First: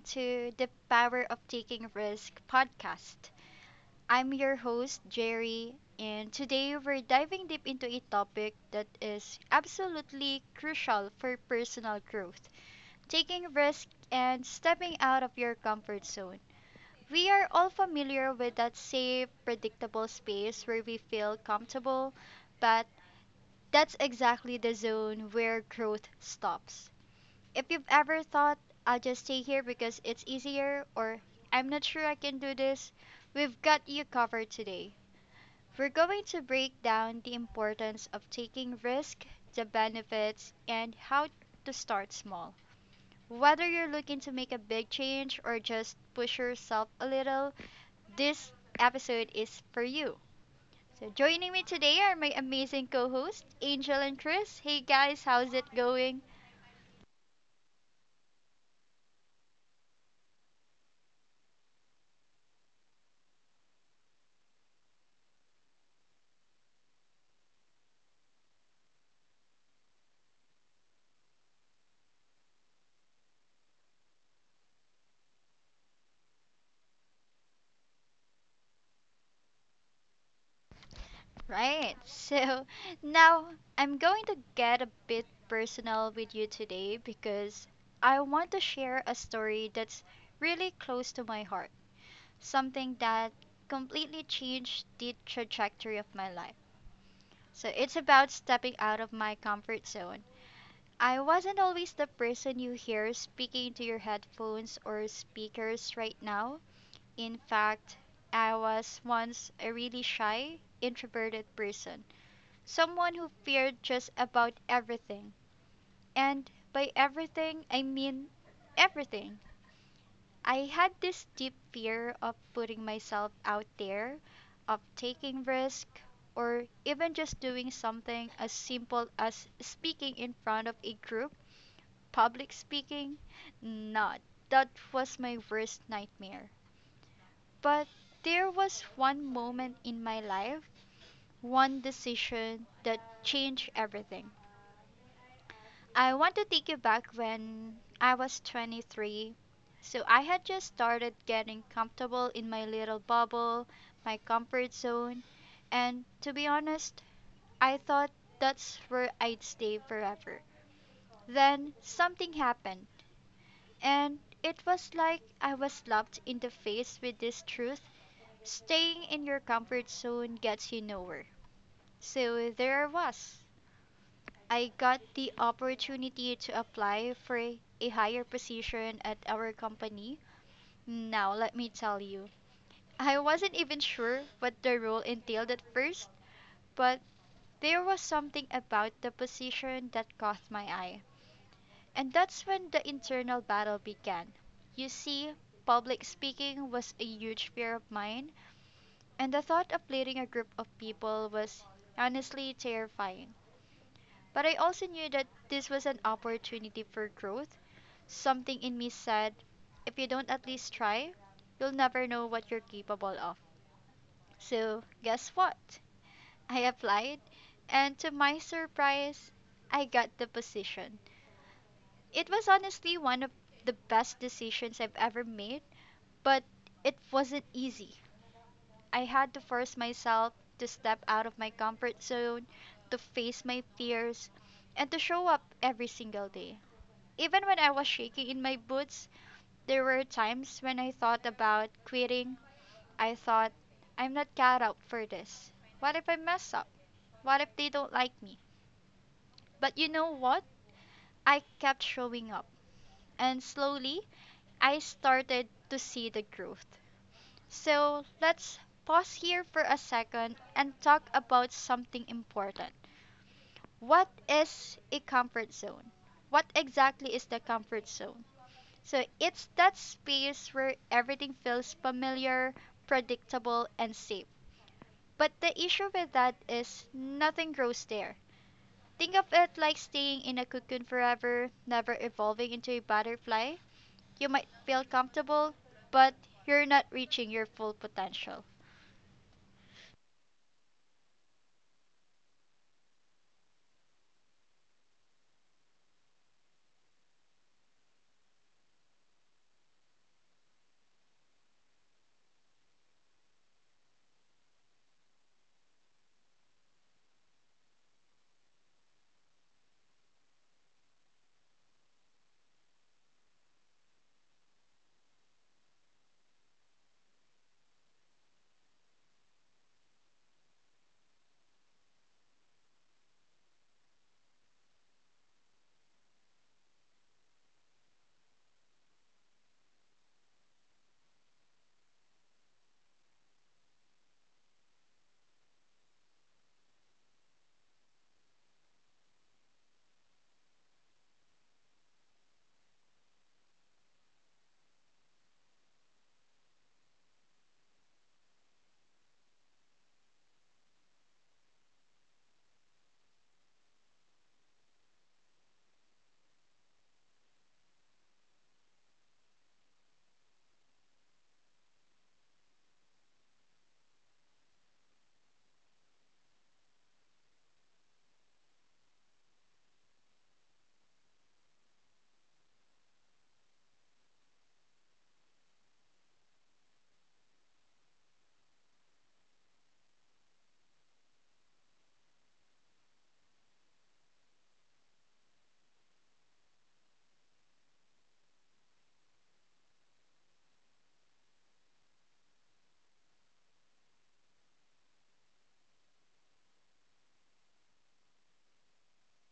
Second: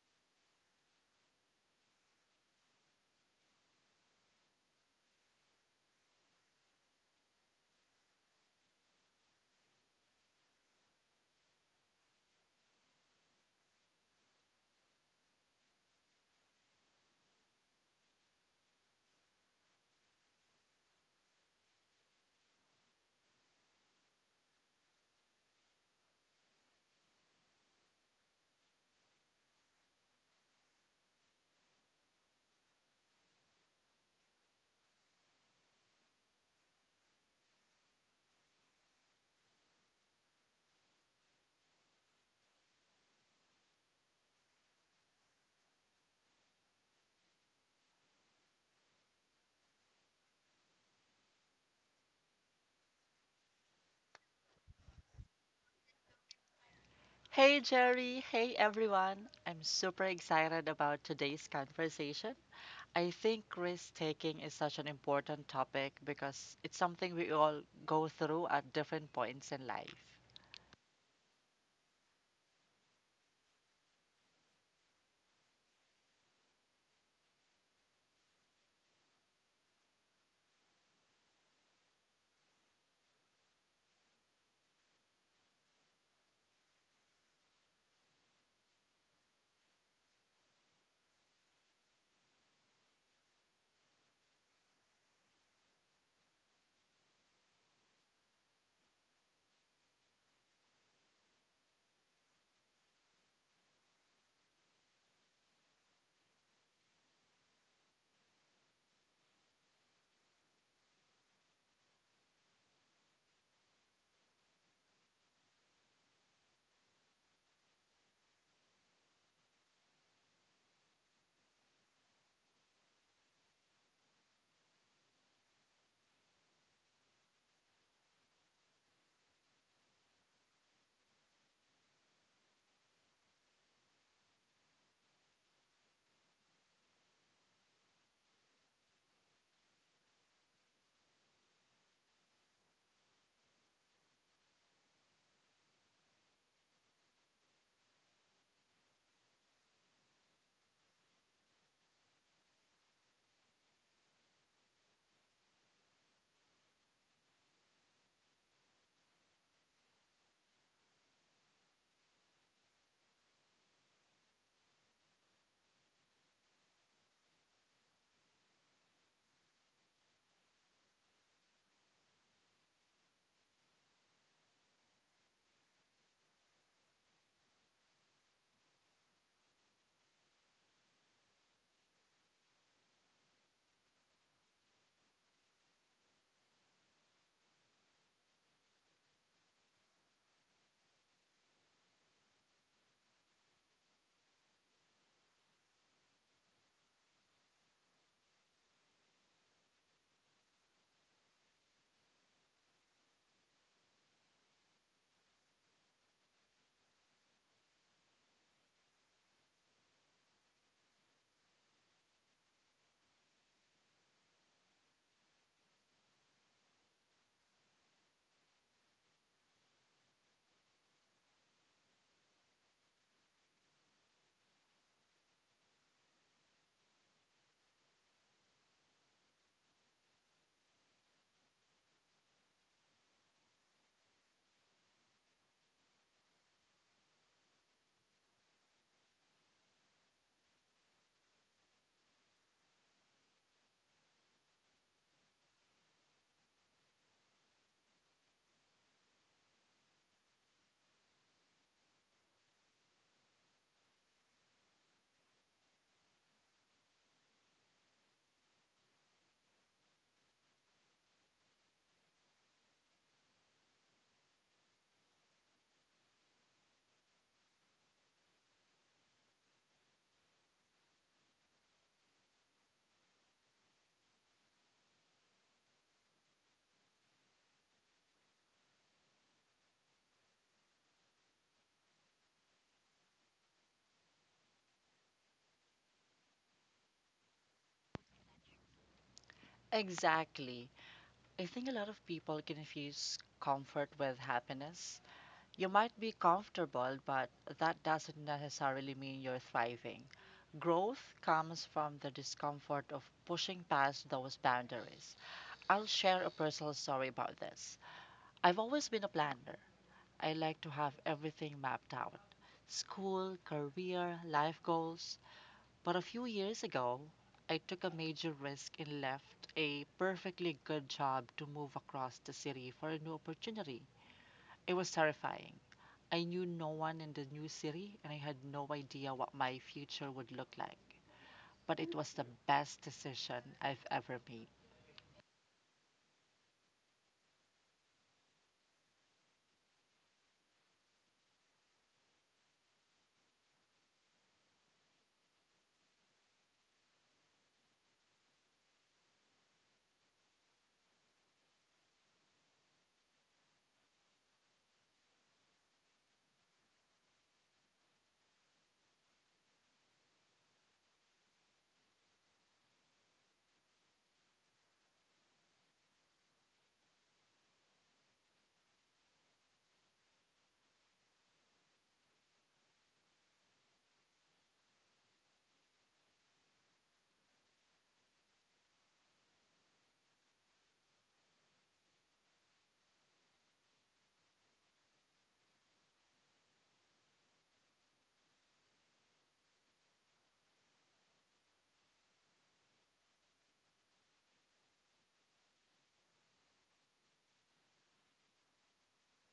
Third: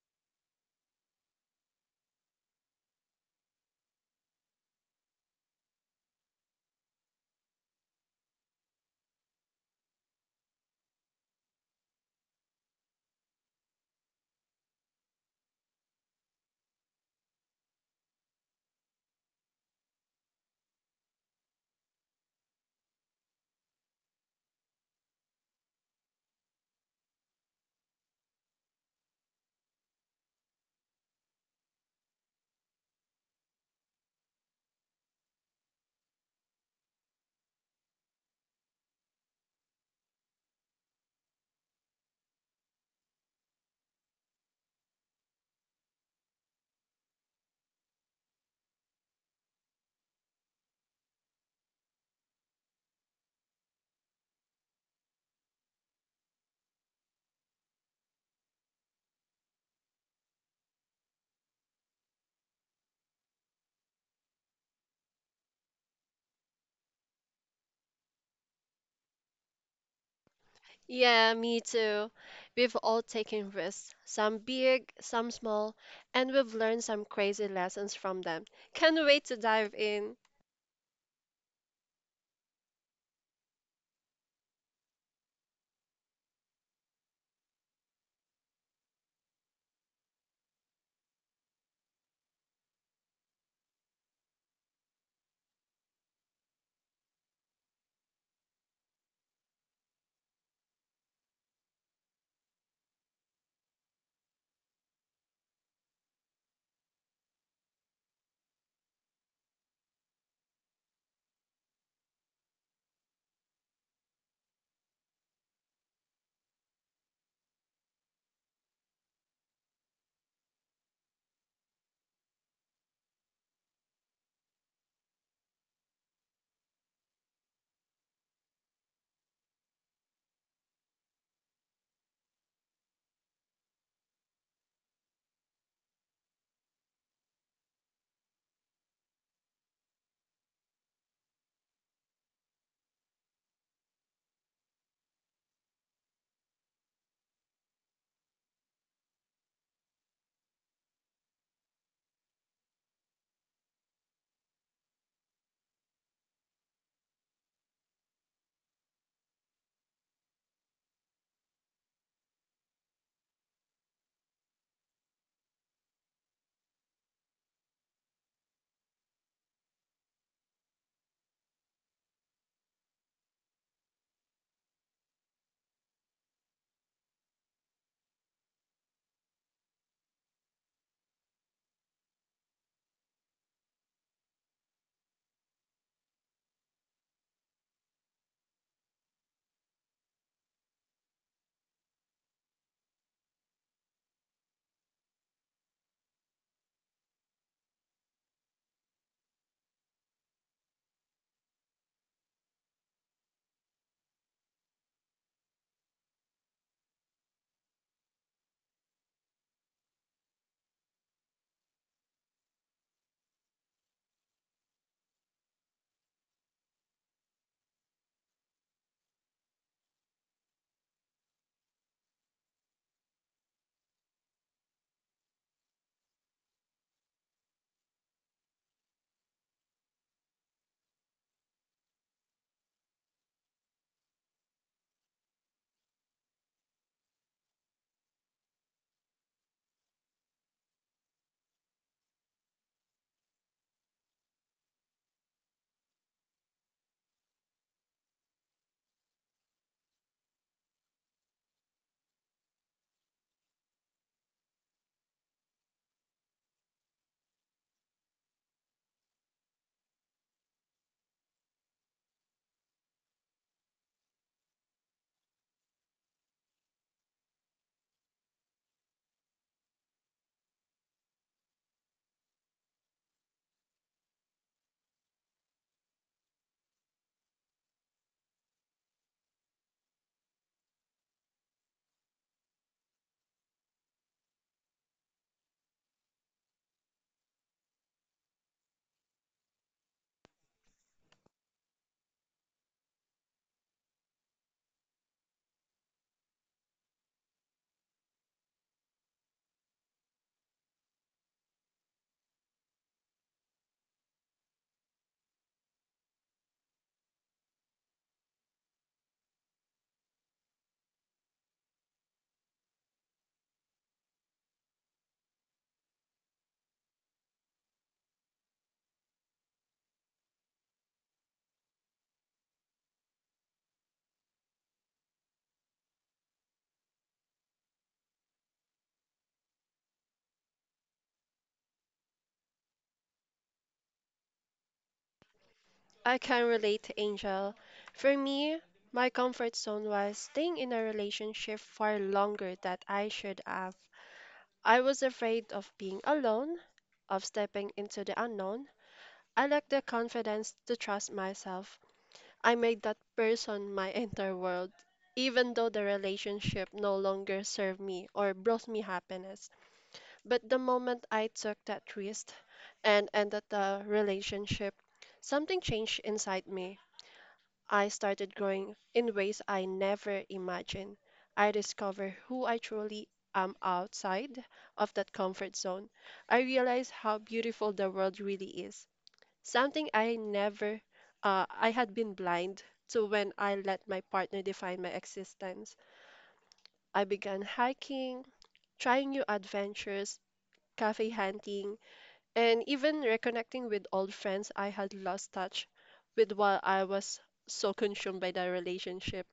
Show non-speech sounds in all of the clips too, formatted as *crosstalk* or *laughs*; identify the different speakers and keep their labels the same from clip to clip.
Speaker 1: to the Power of Taking Risk podcast. I'm your host, Jerry, and today we're diving deep into a topic that is absolutely crucial for personal growth, taking risk and stepping out of your comfort zone. We are all familiar with that safe, predictable space where we feel comfortable, but that's exactly the zone where growth stops. If you've ever thought, I'll just stay here because it's easier, or I'm not sure I can do this, we've got you covered today. We're going to break down the importance of taking risk, the benefits, and how to start small. Whether you're looking to make a big change or just push yourself a little, this episode is for you. So joining me today are my amazing co-hosts, Angel and Chris. Hey guys, how's it going?
Speaker 2: Hey Jerry, hey everyone. I'm super excited about today's conversation. I think risk taking is such an important topic because it's something we all go through at different points in life.
Speaker 3: Yeah, me too. We've all taken risks, some big, some small, and we've learned some crazy lessons from them. Can't wait to dive in.
Speaker 1: Right. *laughs* So now I'm going to get a bit personal with you today, because I want to share a story that's really close to my heart. Something that completely changed the trajectory of my life. So it's about stepping out of my comfort zone. I wasn't always the person you hear speaking to your headphones or speakers right now. In fact, I was once a really shy, introverted person, someone who feared just about everything. And by everything, I mean everything. I had this deep fear of putting myself out there, of taking risk, or even just doing something as simple as speaking in front of a group. Public speaking, not. That was my worst nightmare. But there was one moment in my life, one decision that changed everything. I want to take you back when I was 23. So I had just started getting comfortable in my little bubble, my comfort zone, and to be honest, I thought that's where I'd stay forever. Then something happened, and it was like I was slapped in the face with this truth: staying in your comfort zone gets you nowhere. So there I was, I got the opportunity to apply for a higher position at our company. Now, let me tell you, I wasn't even sure what the role entailed at first, but there was something about the position that caught my eye. And that's when the internal battle began. You see, public speaking was a huge fear of mine, and the thought of leading a group of people was honestly terrifying. But I also knew that this was an opportunity for growth. Something in me said, if you don't at least try, you'll never know what you're capable of. So, guess what? *laughs* I applied, and to my surprise, I got the position. It was honestly one of the best decisions I've ever made, but it wasn't easy. I had to force myself to step out of my comfort zone, to face my fears, and to show up every single day, even when I was shaking in my boots. There were times when I thought about quitting. I thought, I'm not cut out for this. What if I mess up? What if they don't like me? But you know what? I kept showing up, and slowly I started to see the growth. So let's pause here for a second and talk about something important. What is a comfort zone? What exactly is the comfort zone? So it's that space where everything feels familiar, predictable, and safe. But the issue with that is nothing grows there. Think of it like staying in a cocoon forever, never evolving into a butterfly. You might feel comfortable, but you're not reaching your full potential.
Speaker 2: Exactly. I think a lot of people confuse comfort with happiness. You might be comfortable, but that doesn't necessarily mean you're thriving. Growth comes from the discomfort of pushing past those boundaries. I'll share a personal story about this. I've always been a planner. I like to have everything mapped out: school, career, life goals. But a few years ago, I took a major risk and left a perfectly good job to move across the city for a new opportunity. It was terrifying. I knew no one in the new city and I had no idea what my future would look like. But it was the best decision I've ever made.
Speaker 3: I can relate to Angel. For me, my comfort zone was staying in a relationship far longer than I should have. I was afraid of being alone, of stepping into the unknown. I lacked the confidence to trust myself. I made that person my *laughs* entire world, even though the relationship no longer served me or brought me happiness. But the moment I took that risk and ended the relationship, something changed inside me. I started growing in ways I never imagined. I discovered who I truly am outside of that comfort zone. I realized how beautiful the world really is. Something I never, I had been blind to when I let my partner define my existence. I began hiking, trying new adventures, cafe hunting, and even reconnecting with old friends I had lost touch with while I was so consumed by the relationship.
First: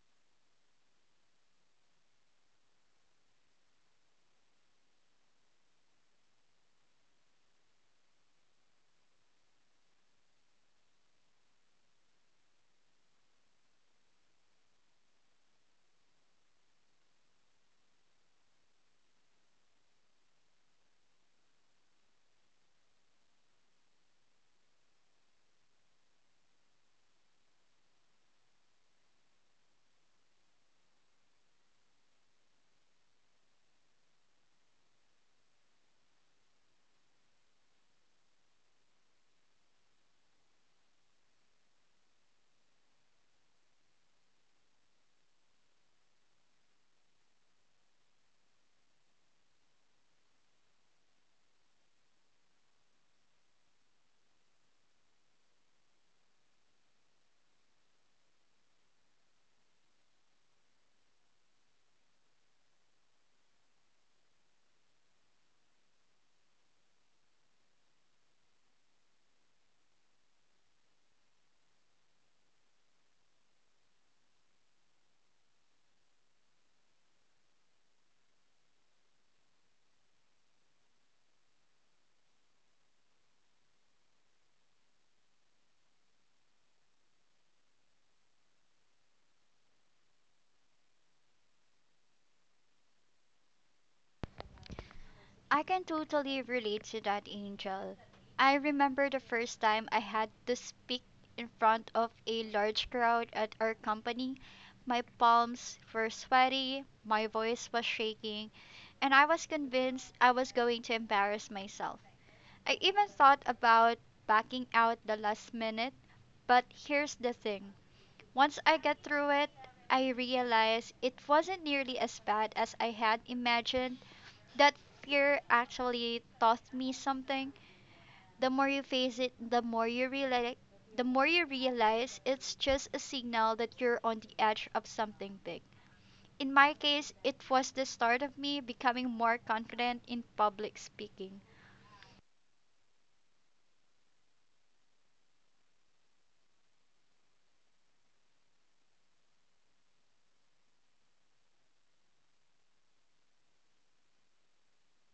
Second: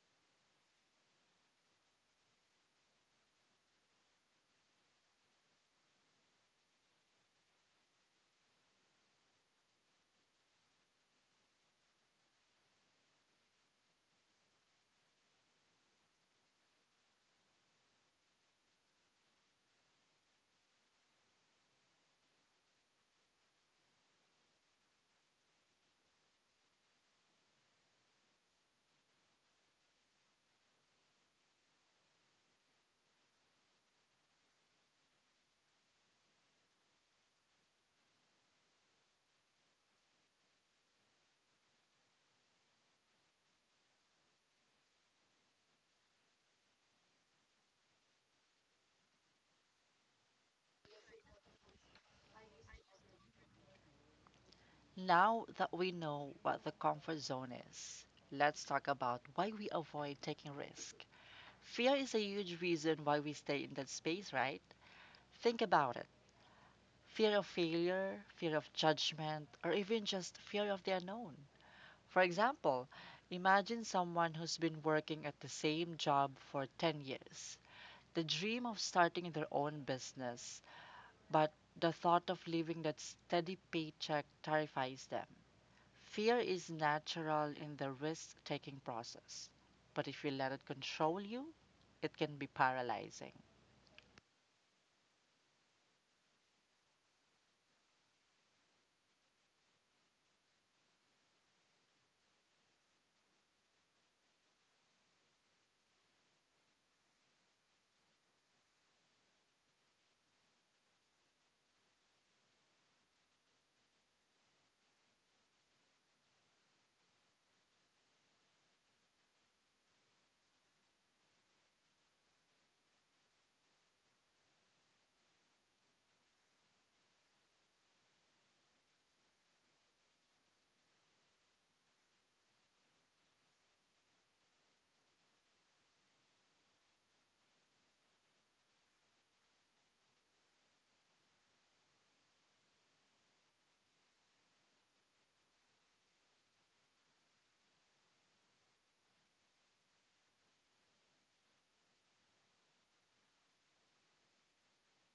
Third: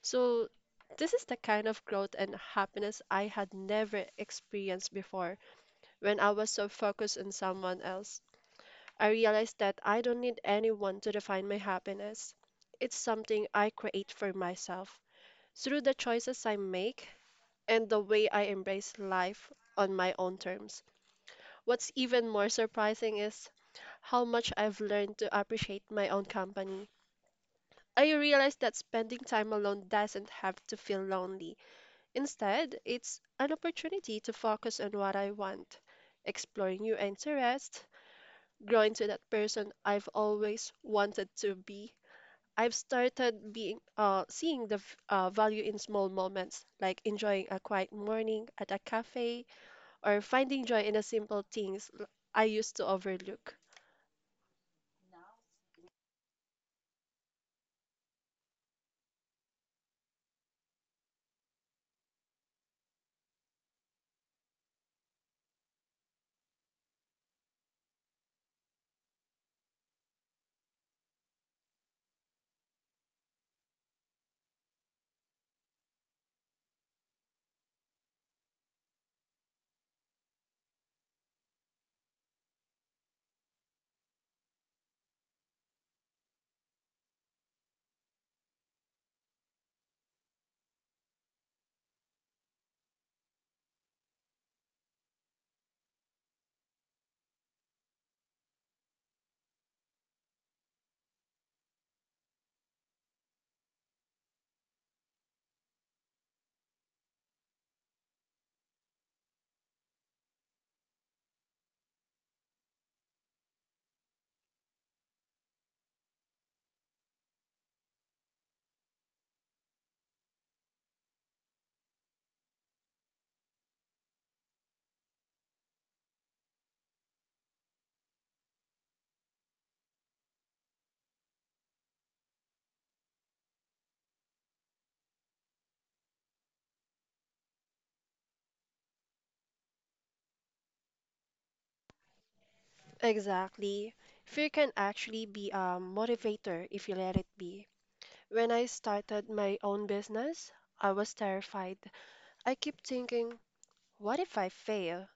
Speaker 3: So, this is the kind of growth and happiness I had never experienced before when I was so focused on someone else. I realized that I don't need anyone to define my happiness. It's something I create for myself through the choices I make and the way I embrace life on my own terms. What's even more surprising is how much I've learned to appreciate my own company. I realized that spending time alone doesn't have to feel lonely. Instead, it's an opportunity to focus on what I want, explore new interests, grow into that person I've always wanted to be. I've started being seeing the v- value in small moments, like enjoying a quiet morning at a cafe or finding joy in the simple things I used to overlook.
Speaker 2: Now that we know what the comfort zone is, let's talk about why we avoid taking risk. Fear is a huge reason why we stay in that space, right? Think about it. Fear of failure, fear of judgment, or even just fear of the unknown. For example, imagine someone who's been working at the same job for 10 years. The dream of starting their own business, but the thought of leaving that steady paycheck terrifies them. Fear is natural in the risk taking process, but if you let it control you, it can be paralyzing.
Speaker 1: I can totally relate to that, Angel. I remember the first time I had to speak in front of a large crowd at our company. My palms were sweaty, my voice was shaking, and I was convinced I was going to embarrass myself. I even thought about backing out the last minute, but here's the thing. Once I got through it, I realized it wasn't nearly as bad as I had imagined, that fear actually taught me something. The more you face it, the more you realize it's just a signal that you're on the edge of something big. In my case, it was the start of me becoming more confident in public speaking.
Speaker 3: Exactly. Fear can actually be a motivator if you let it be. When I started my own business, I was terrified. I kept thinking, what if I fail?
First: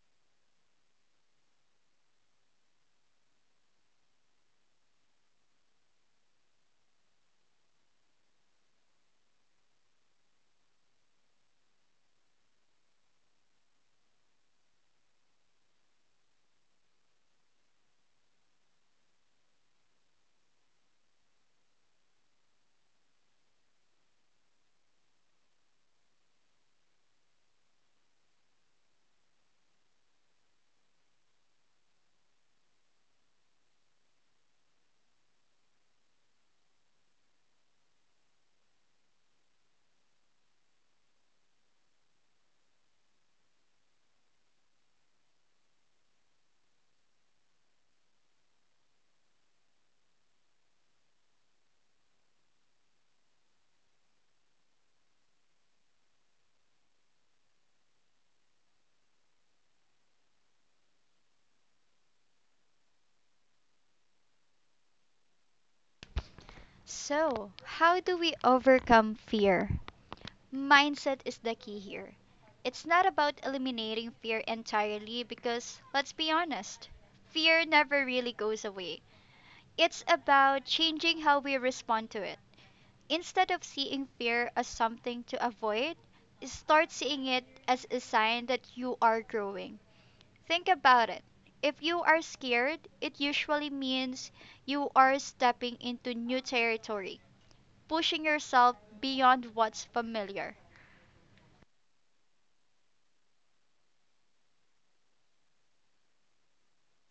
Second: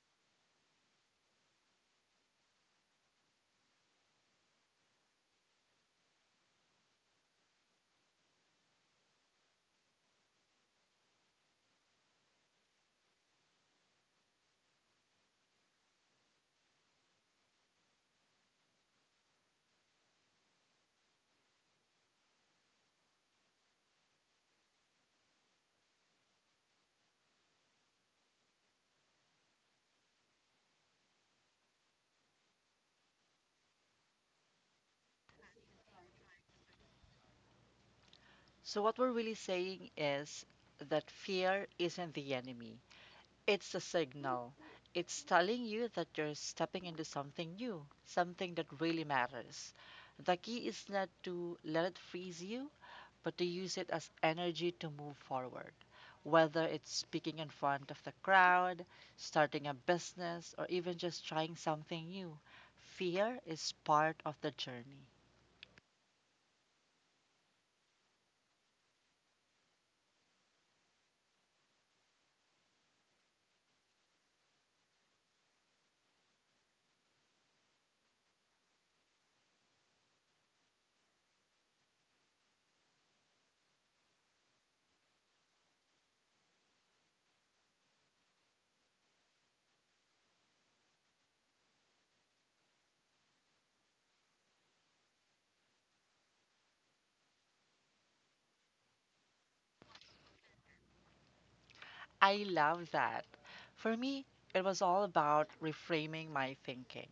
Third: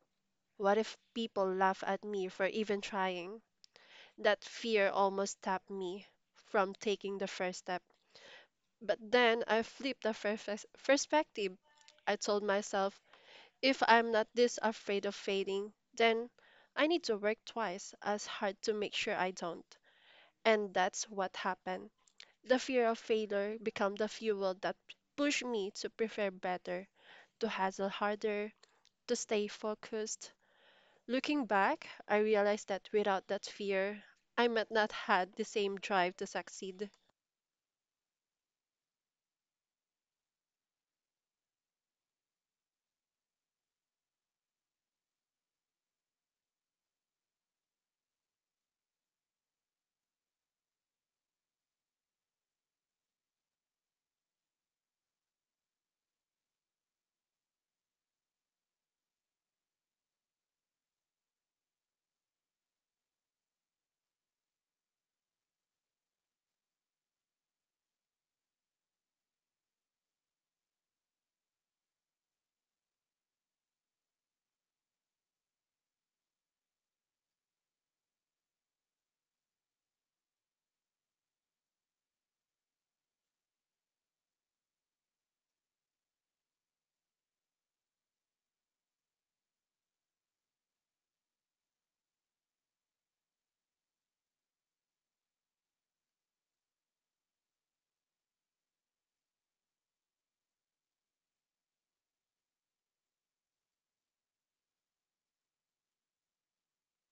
Speaker 3: What if people laugh at me for even trying? That fear almost stopped me from taking the first step. But then I flipped the perspective. I told myself, if I'm not this afraid of failing, then I need to work twice as hard to make sure I don't. And that's what happened. The fear of failure became the fuel that pushed me to prepare better, to hustle harder, to stay focused. Looking back, I realized that without that fear, I might not had the same drive to succeed.
Speaker 2: So, what we're really saying is that fear isn't the enemy, it's a signal. It's telling you that you're stepping into something new, something that really matters. The key is not to let it freeze you, but to use it as energy to move forward. Whether it's speaking in front of the crowd, starting a business, or even just trying something new, fear is part of the journey.
Speaker 1: So, how do we overcome fear? Mindset is the key here. It's not about eliminating fear entirely, because, let's be honest, fear never really goes away. It's about changing how we respond to it. Instead of seeing fear as something to avoid, start seeing it as a sign that you are growing. Think about it. If you are scared, it usually means you are stepping into new territory, pushing yourself beyond what's familiar.
Speaker 2: I love that. For me, it was all about reframing my thinking.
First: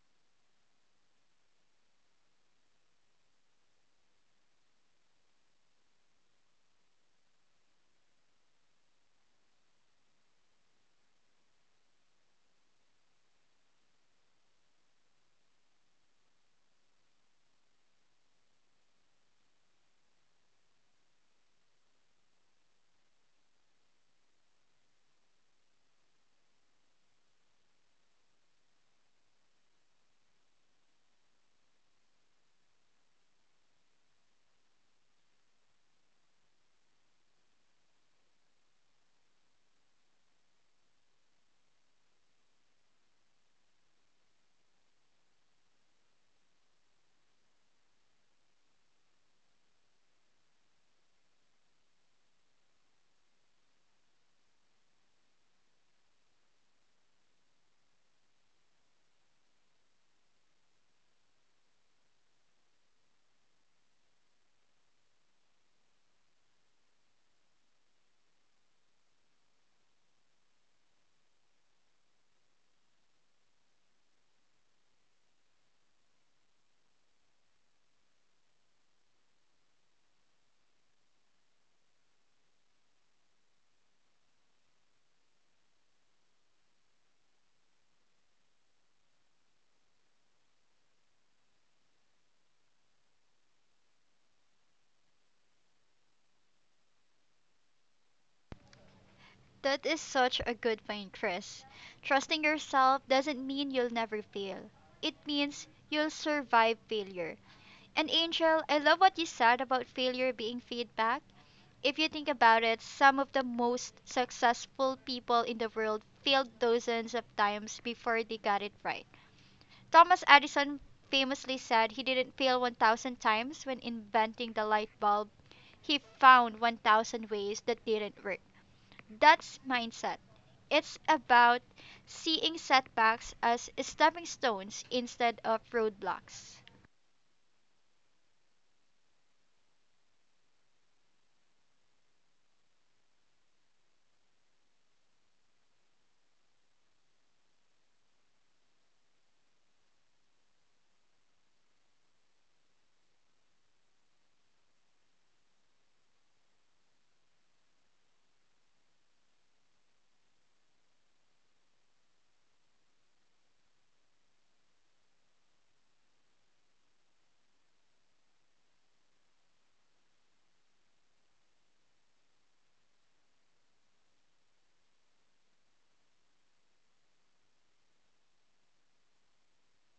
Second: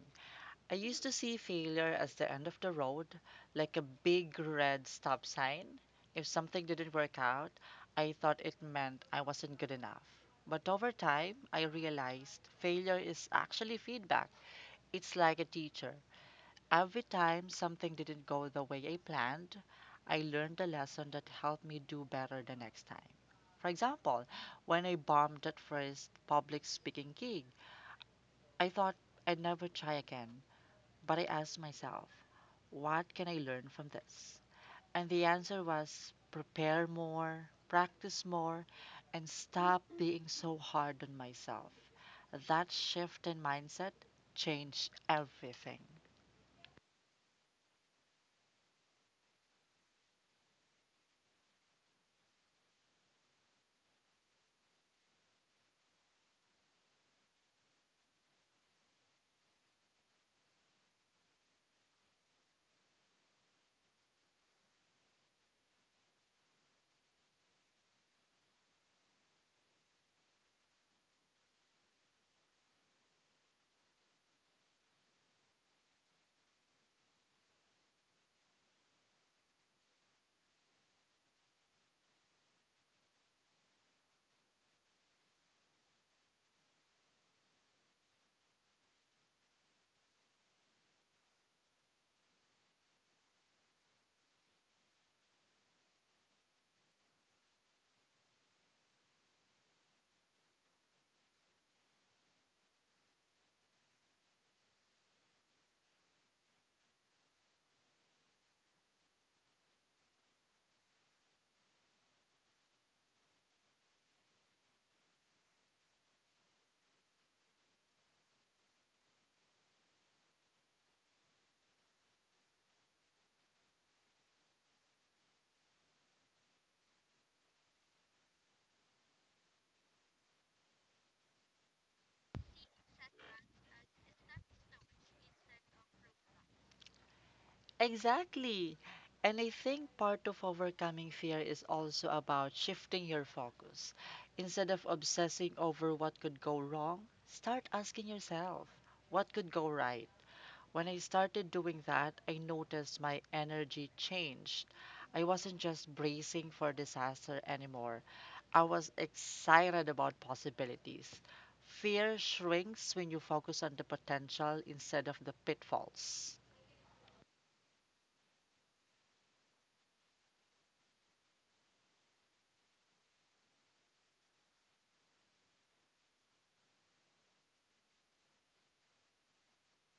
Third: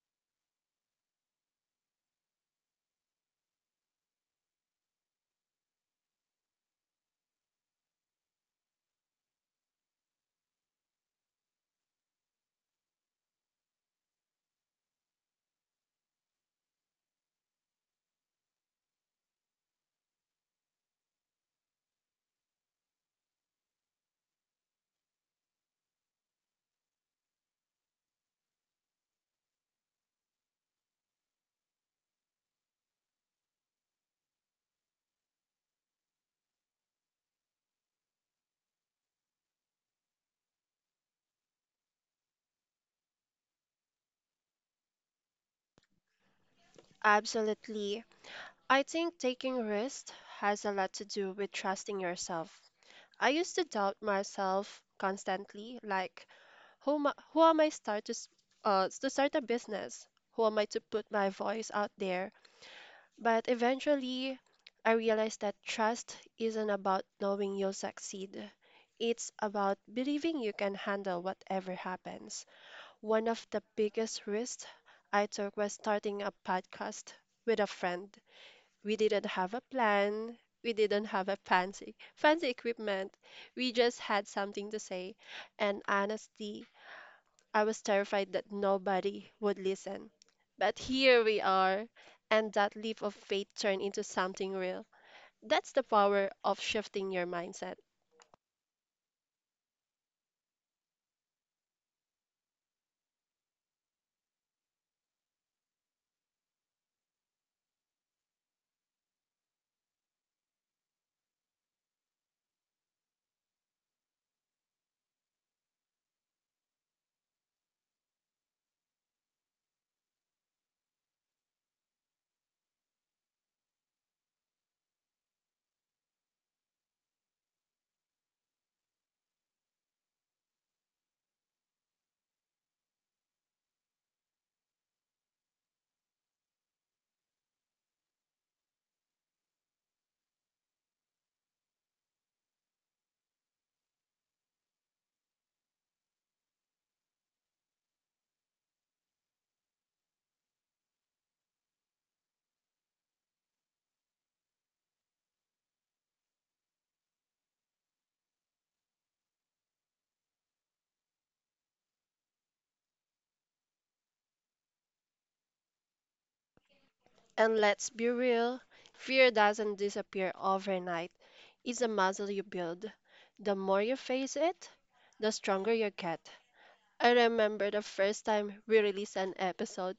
Speaker 2: I used to see failure as the end of the road, like a big red stop sign. If something didn't work out, I thought it meant I wasn't good enough. But over time, I realized failure is actually feedback. It's like a teacher. Every time something didn't go the way I planned, I learned a lesson that helped me do better the next time. For example, when I bombed that first public speaking gig, I thought I'd never try again, but I asked myself, what can I learn from this? And the answer was: prepare more, practice more, and stop being so hard on myself. That shift in mindset changed everything.
Speaker 3: Absolutely. I think taking risks has a lot to do with trusting yourself. I used to doubt myself constantly, like who am I start to s- to start a business? Who am I to put my voice out there? But eventually, I realized that trust isn't about knowing you'll succeed. It's about believing you can handle whatever happens. One of the biggest risks I took was starting a podcast with a friend. We didn't have a plan. We didn't have a fancy equipment. We just had something to say. And honestly, I was terrified that nobody would listen. But here we are, and that leap of faith turned into something real. That's the power of shifting your mindset.
Speaker 1: That is such a good point, Chris. Trusting yourself doesn't mean you'll never fail, it means you'll survive failure. And Angel, I love what you said about failure being feedback. If you think about it, some of the most successful people in the world failed dozens of times before they got it right. Thomas Edison famously said he didn't fail 1,000 times when inventing the light bulb, he found 1,000 ways that didn't work. That's mindset. It's about seeing setbacks as stepping stones instead of roadblocks.
Speaker 2: Exactly. And I think part of overcoming fear is also about shifting your focus. Instead of obsessing over what could go wrong, start asking yourself, what could go right? When I started doing that, I noticed my energy changed. I wasn't just bracing for disaster anymore. I was excited about possibilities. Fear shrinks when you focus on the potential instead of the pitfalls.
Speaker 3: And let's be real, fear doesn't disappear overnight. It's a muscle you build. The more you face it, the stronger you get. I remember the first time we released an episode.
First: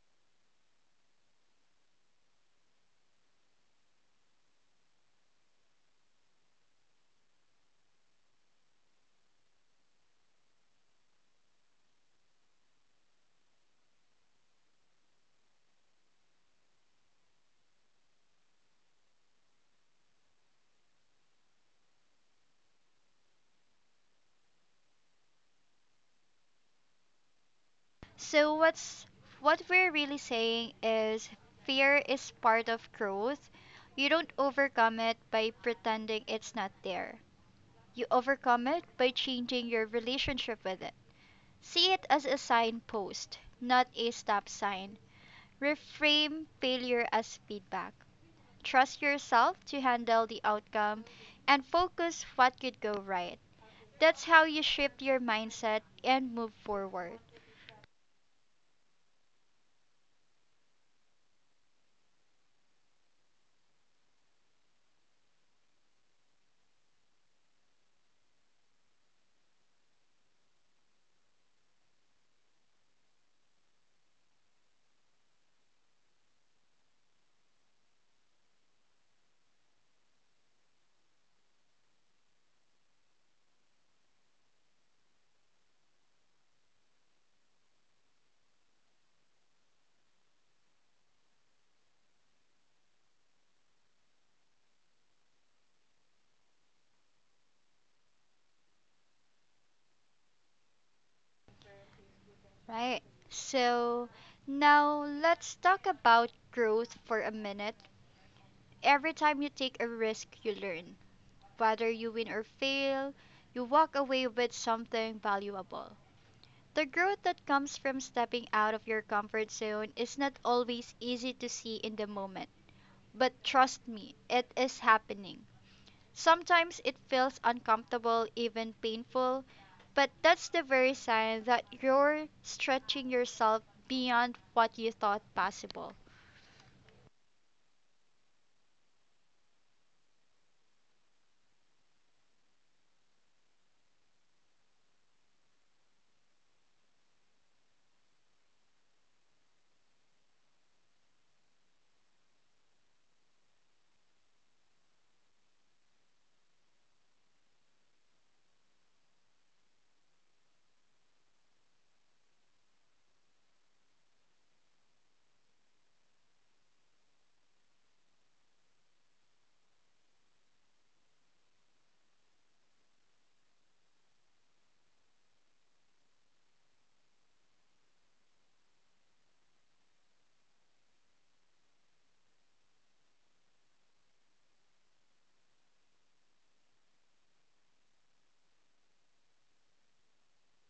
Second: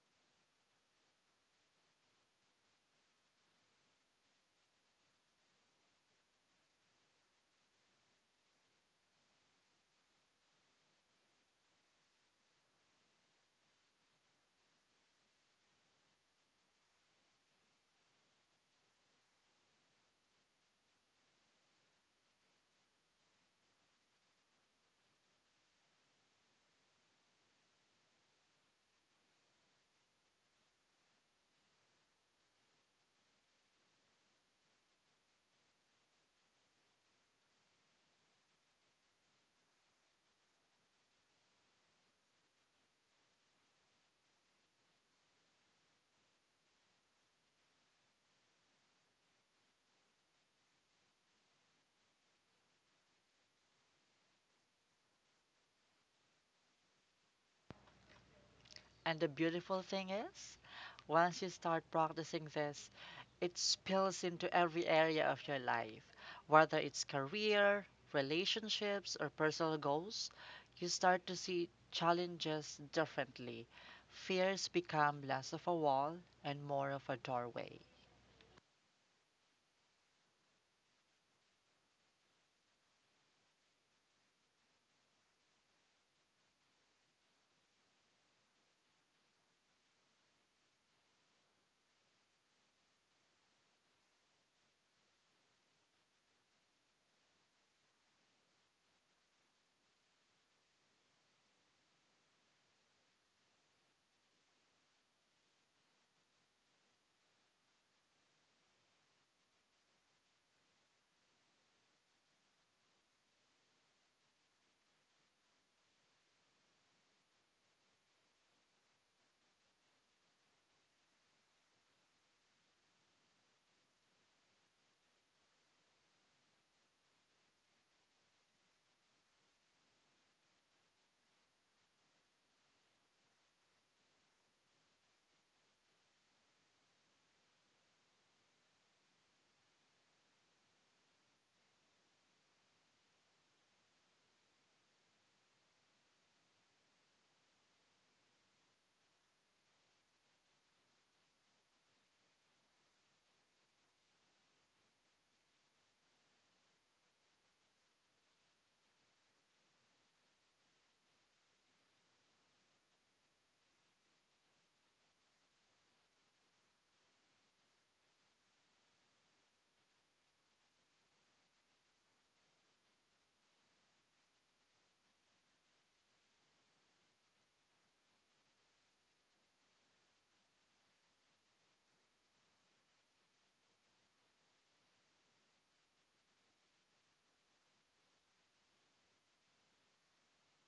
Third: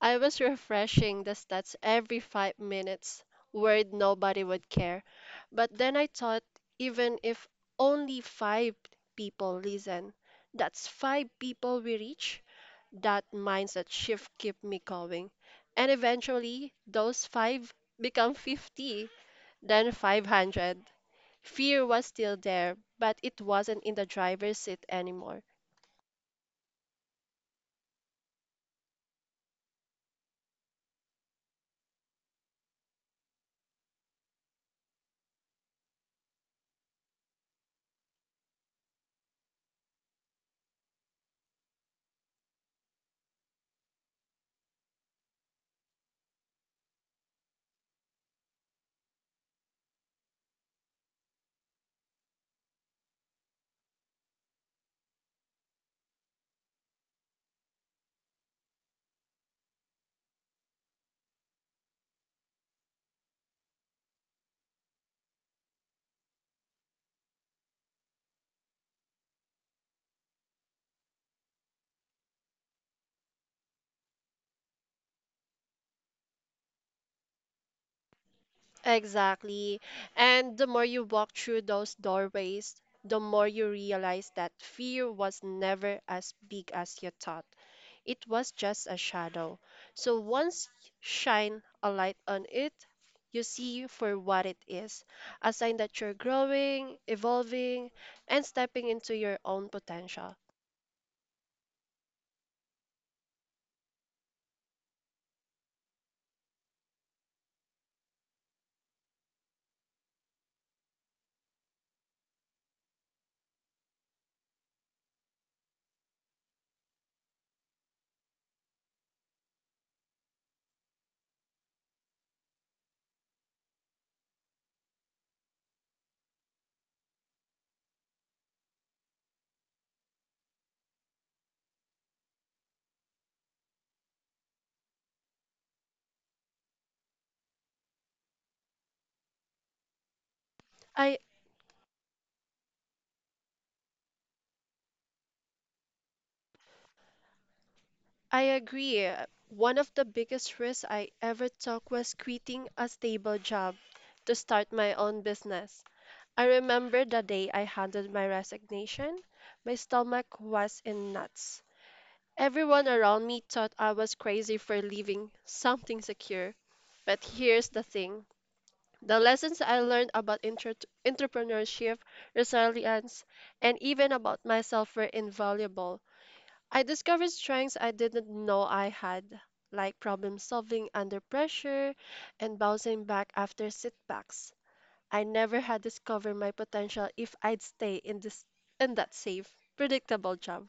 Speaker 3: I was refreshing the stats every 5 minutes, worried nobody would care. But then I thought, even if only five people listen, that's five people we reach. That mindset shift kept me going. And eventually, those five become 50, then 500. Fear was still there, but it wasn't in the driver's seat anymore.
Speaker 1: So what we're really saying is, fear is part of growth. You don't overcome it by pretending it's not there. You overcome it by changing your relationship with it. See it as a signpost, not a stop sign. Reframe failure as feedback. Trust yourself to handle the outcome, and focus what could go right. That's how you shift your mindset and move forward.
Speaker 2: And the beautiful thing is, once you start practicing this, it spills into every area of your life. Whether it's career, relationships, or personal goals, you start to see challenges differently. Fears become less of a wall and more of a doorway.
Speaker 3: Exactly. And the more you walk through those doorways, the more you realize that fear was never as big as you thought. It was just a shadow. So once shine a light on it, you see for what it is, a sign that you're growing, evolving, and stepping into your own potential.
Speaker 1: Right. So now let's talk about growth for a minute. Every time you take a risk, you learn. Whether you win or fail, you walk away with something valuable. The growth that comes from stepping out of your comfort zone is not always easy to see in the moment. But trust me, it is happening. Sometimes it feels uncomfortable, even painful, but that's the very sign that you're stretching yourself beyond what you thought possible.
Speaker 3: I I agree. One of the biggest risks I ever took was quitting a stable job to start my own business. I remember the day I handed my resignation. My stomach was in knots. Everyone around me thought I was crazy for leaving something secure. But here's the thing, the lessons I learned about entrepreneurship, resilience, and even about myself were invaluable. I discovered strengths I didn't know I had, like problem solving under pressure and bouncing back after setbacks. I never had discovered my potential if I'd stay in this in that safe, predictable job.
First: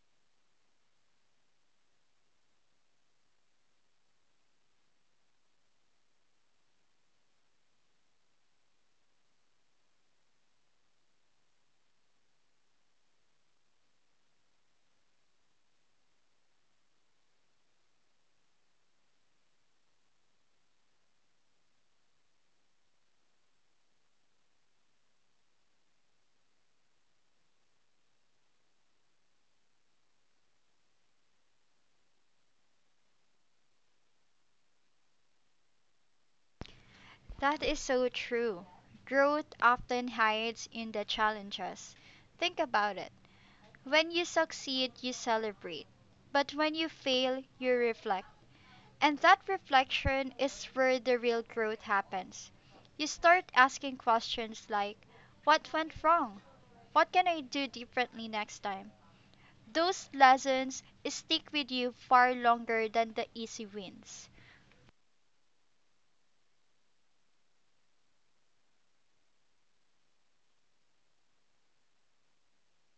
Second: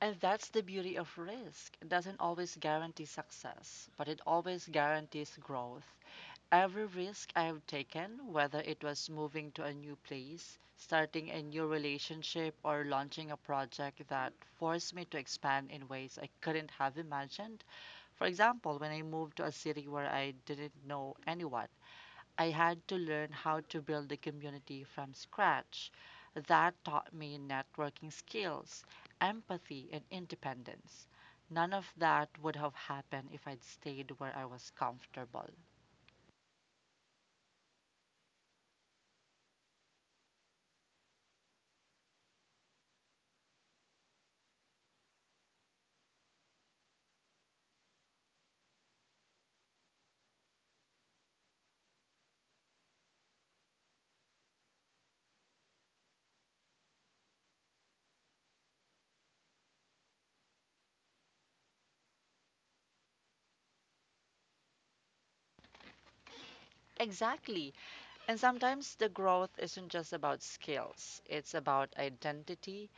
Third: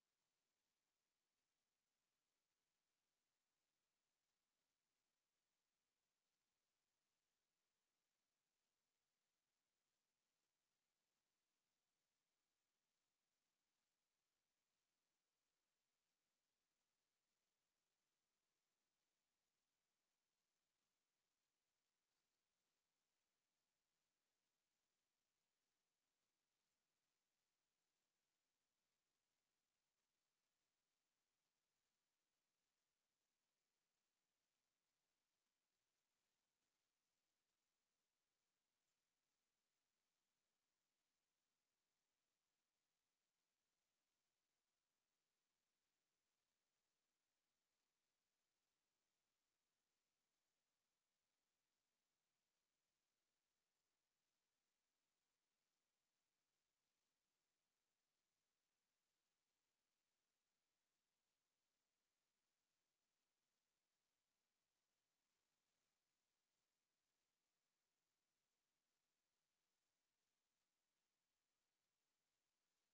Speaker 2: And that's the beauty of risk. It doesn't always guarantee success, but it always guarantees growth. Every risk I've taken, whether it was moving to a new place, starting a new relationship, or launching a project, that forced me to expand in ways I couldn't have imagined. For example, when I moved to a city where I didn't know anyone, I had to learn how to build a community from scratch. That taught me networking skills, empathy, and independence. None of that would have happened if I'd stayed where I was comfortable.
Speaker 1: That is so true. Growth often hides in the challenges. Think about it. When you succeed, you celebrate. But when you fail, you reflect. And that reflection is where the real growth happens. You start asking questions like, what went wrong? What can I do differently next time? Those lessons stick with you far longer than the easy wins.
Speaker 2: Exactly. And sometimes the growth isn't just about skills, it's about identity.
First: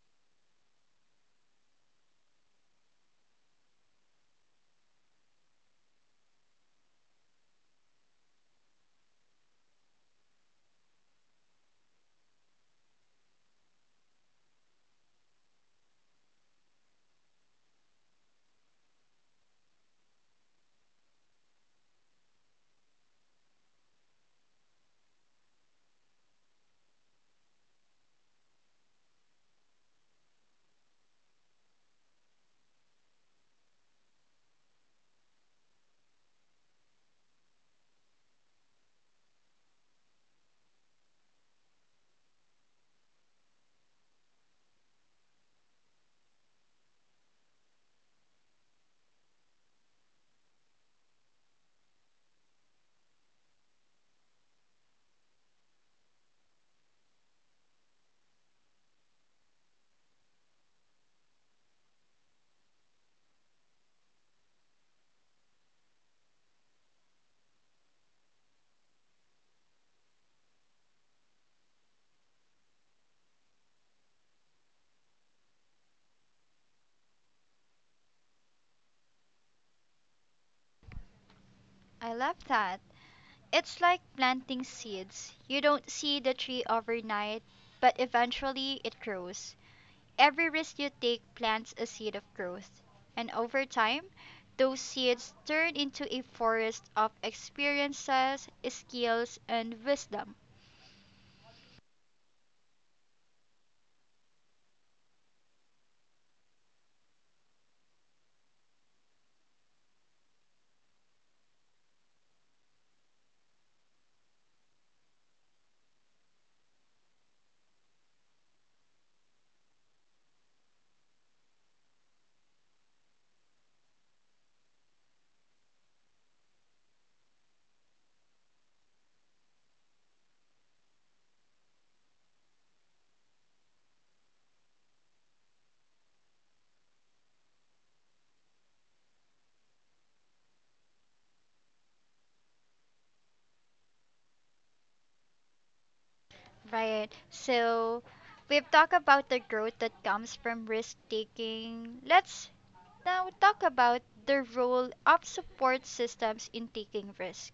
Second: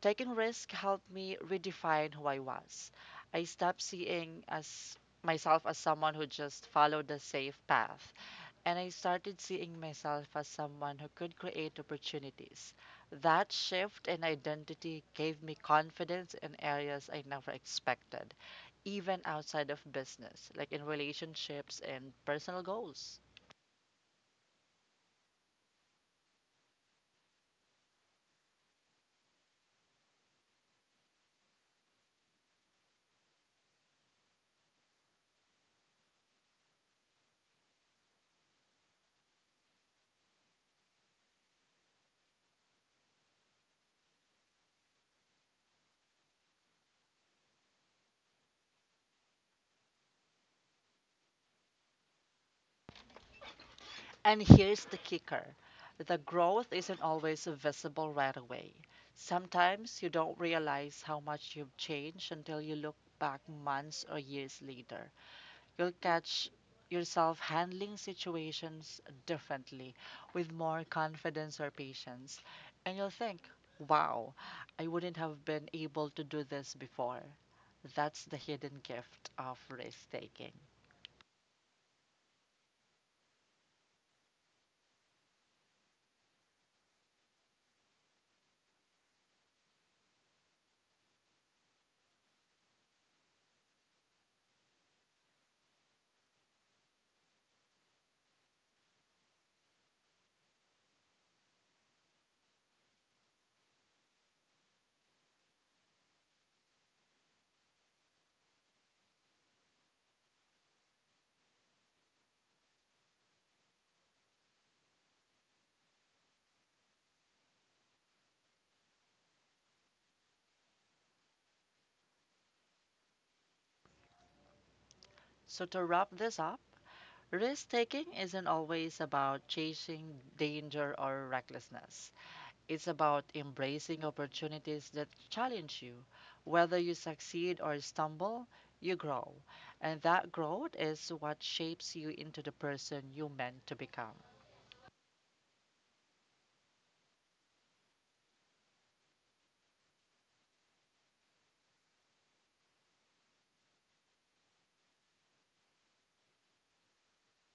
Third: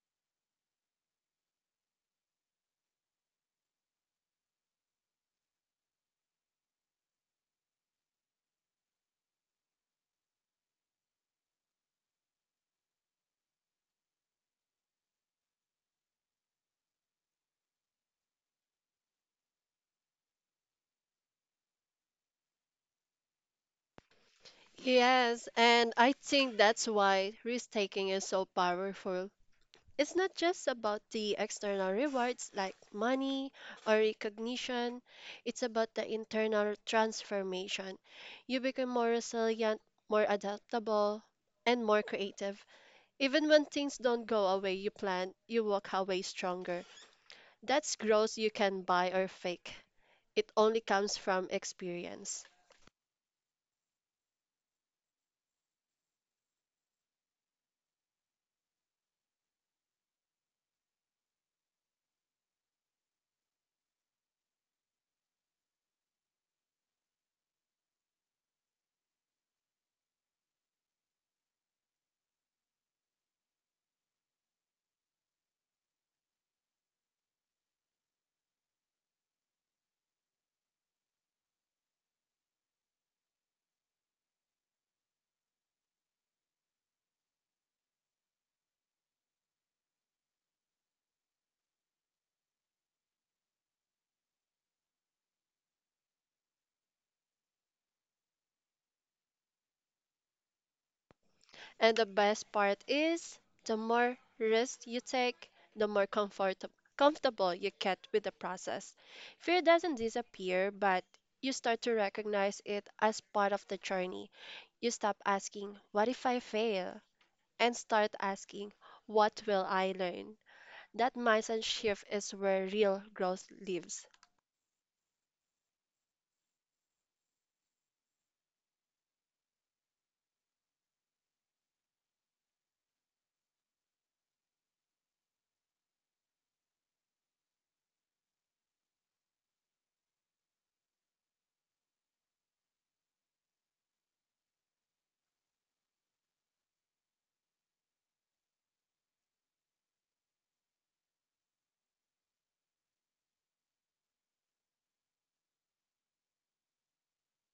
Speaker 2: Taking risk helped me redefine who I was. I stopped seeing as myself as someone who just followed the safe path, and I started seeing myself as someone who could create opportunities. That shift in identity gave me confidence in areas I never expected, even outside of business, like in relationships and personal goals.
Speaker 3: Yes, and I think that's why risk taking is so powerful. It's not just about the external rewards like money or recognition, it's about the internal transformation. You become more resilient, more adaptable, and more creative. Even when things don't go away you plan, you walk away stronger. That's growth you can buy or fake. It only comes from experience.
Speaker 2: And here's the kicker: the growth isn't always visible right away. Sometimes you don't realize how much you've changed until you look back months or years later. You'll catch yourself handling situations differently, with more confidence or patience, and you'll think, wow, I wouldn't have been able to do this before. That's the hidden gift of risk taking.
Speaker 1: I love that. It's like planting seeds. You don't see the tree overnight, but eventually it grows. Every risk you take plants a seed of growth. And over time, those seeds turn into a forest of experiences, skills, and wisdom.
Speaker 3: And the best part is the more risk you take, the more comfortable you get with the process. Fear doesn't disappear, but you start to recognize it as part of the journey. You stop asking, "What if I fail?" and start asking, "What will I learn?" That mindset shift is where real growth lives.
Speaker 2: So, to wrap this up, risk taking isn't always about chasing danger or recklessness. It's about embracing opportunities that challenge you. Whether you succeed or stumble, you grow. And that growth is what shapes you into the person you meant to become.
Speaker 1: Right. So, we've talked about the growth that comes from risk taking. Let's now talk about the role of support systems in taking risk.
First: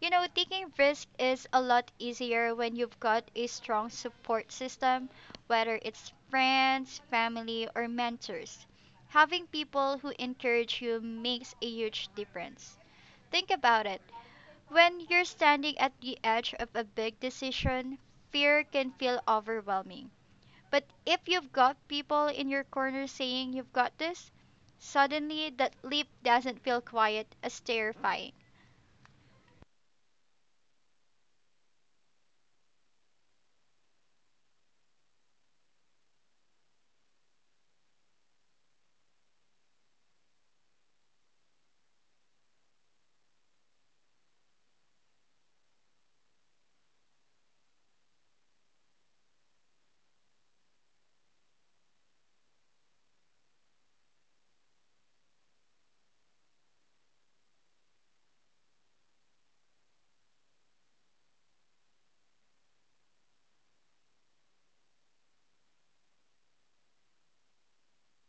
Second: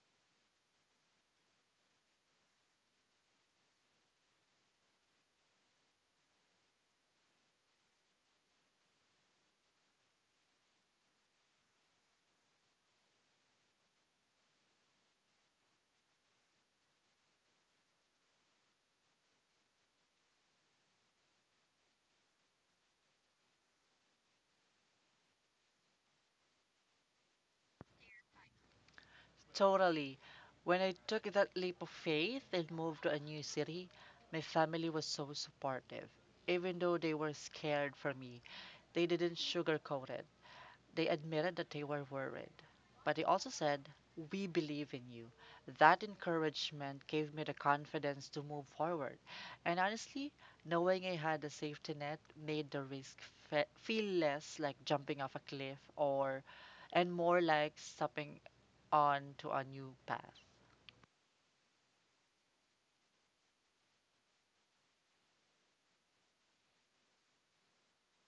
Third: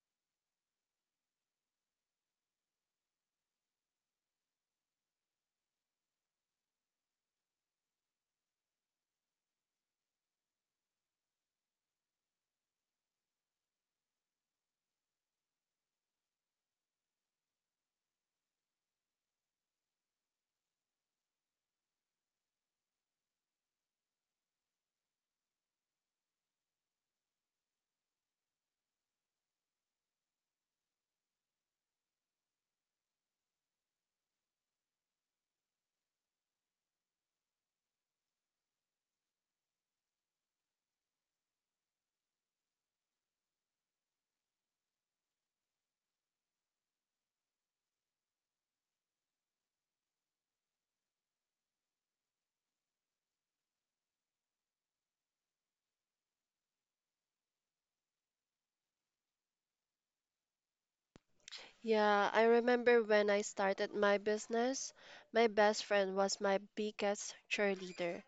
Speaker 1: You know, taking risk is a lot easier when you've got a strong support system, whether it's friends, family, or mentors. Having people who encourage you makes a huge difference. Think about it. When you're standing at the edge of a big decision, fear can feel overwhelming. But if you've got people in your corner saying you've got this, suddenly that leap doesn't feel quiet as terrifying.
Speaker 2: Totally. When I took that leap of faith and moved to a new city, my family was so supportive. Even though they were scared for me, they didn't sugarcoat it. They admitted that they were worried, but they also said, we believe in you. That encouragement gave me the confidence to move forward. And honestly, knowing I had a safety net made the risk feel less like jumping off a cliff or and more like stepping on to a new path.
Speaker 3: Yeah, I remember when I started my business, my best friend was my biggest cheerleader.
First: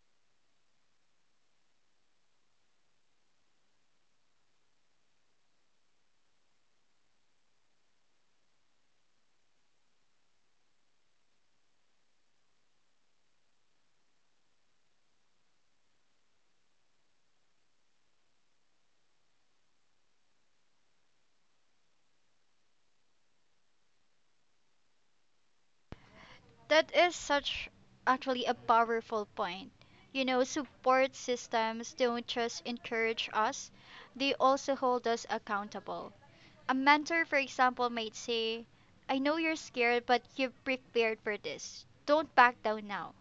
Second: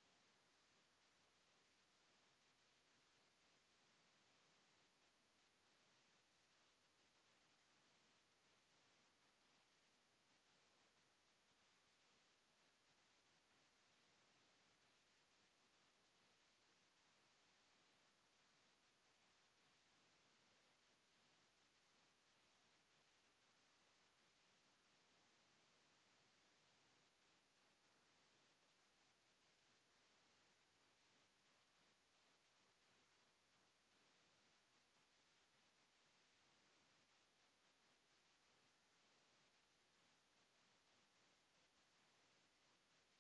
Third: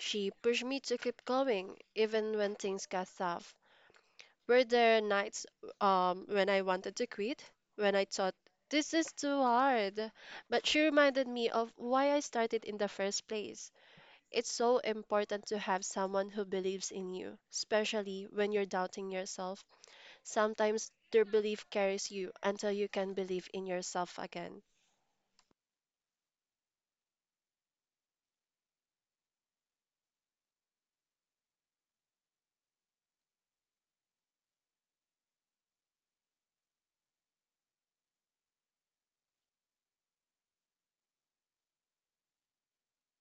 Speaker 3: She pushed me to keep going, even when things got tough. Were there nights, when I wanted to quit, when I thought, this is too hard? But she reminded me of why I started in the first place. It's so important to have someone who believes in you, especially when you're doubting yourself. Sometimes their belief carries you until you can believe in yourself again.
Speaker 1: That is such actually a powerful point. You know, support systems don't just encourage us, they also hold us accountable. A mentor, for example, might say, I know you're scared, but you've prepared for this. Don't back down now.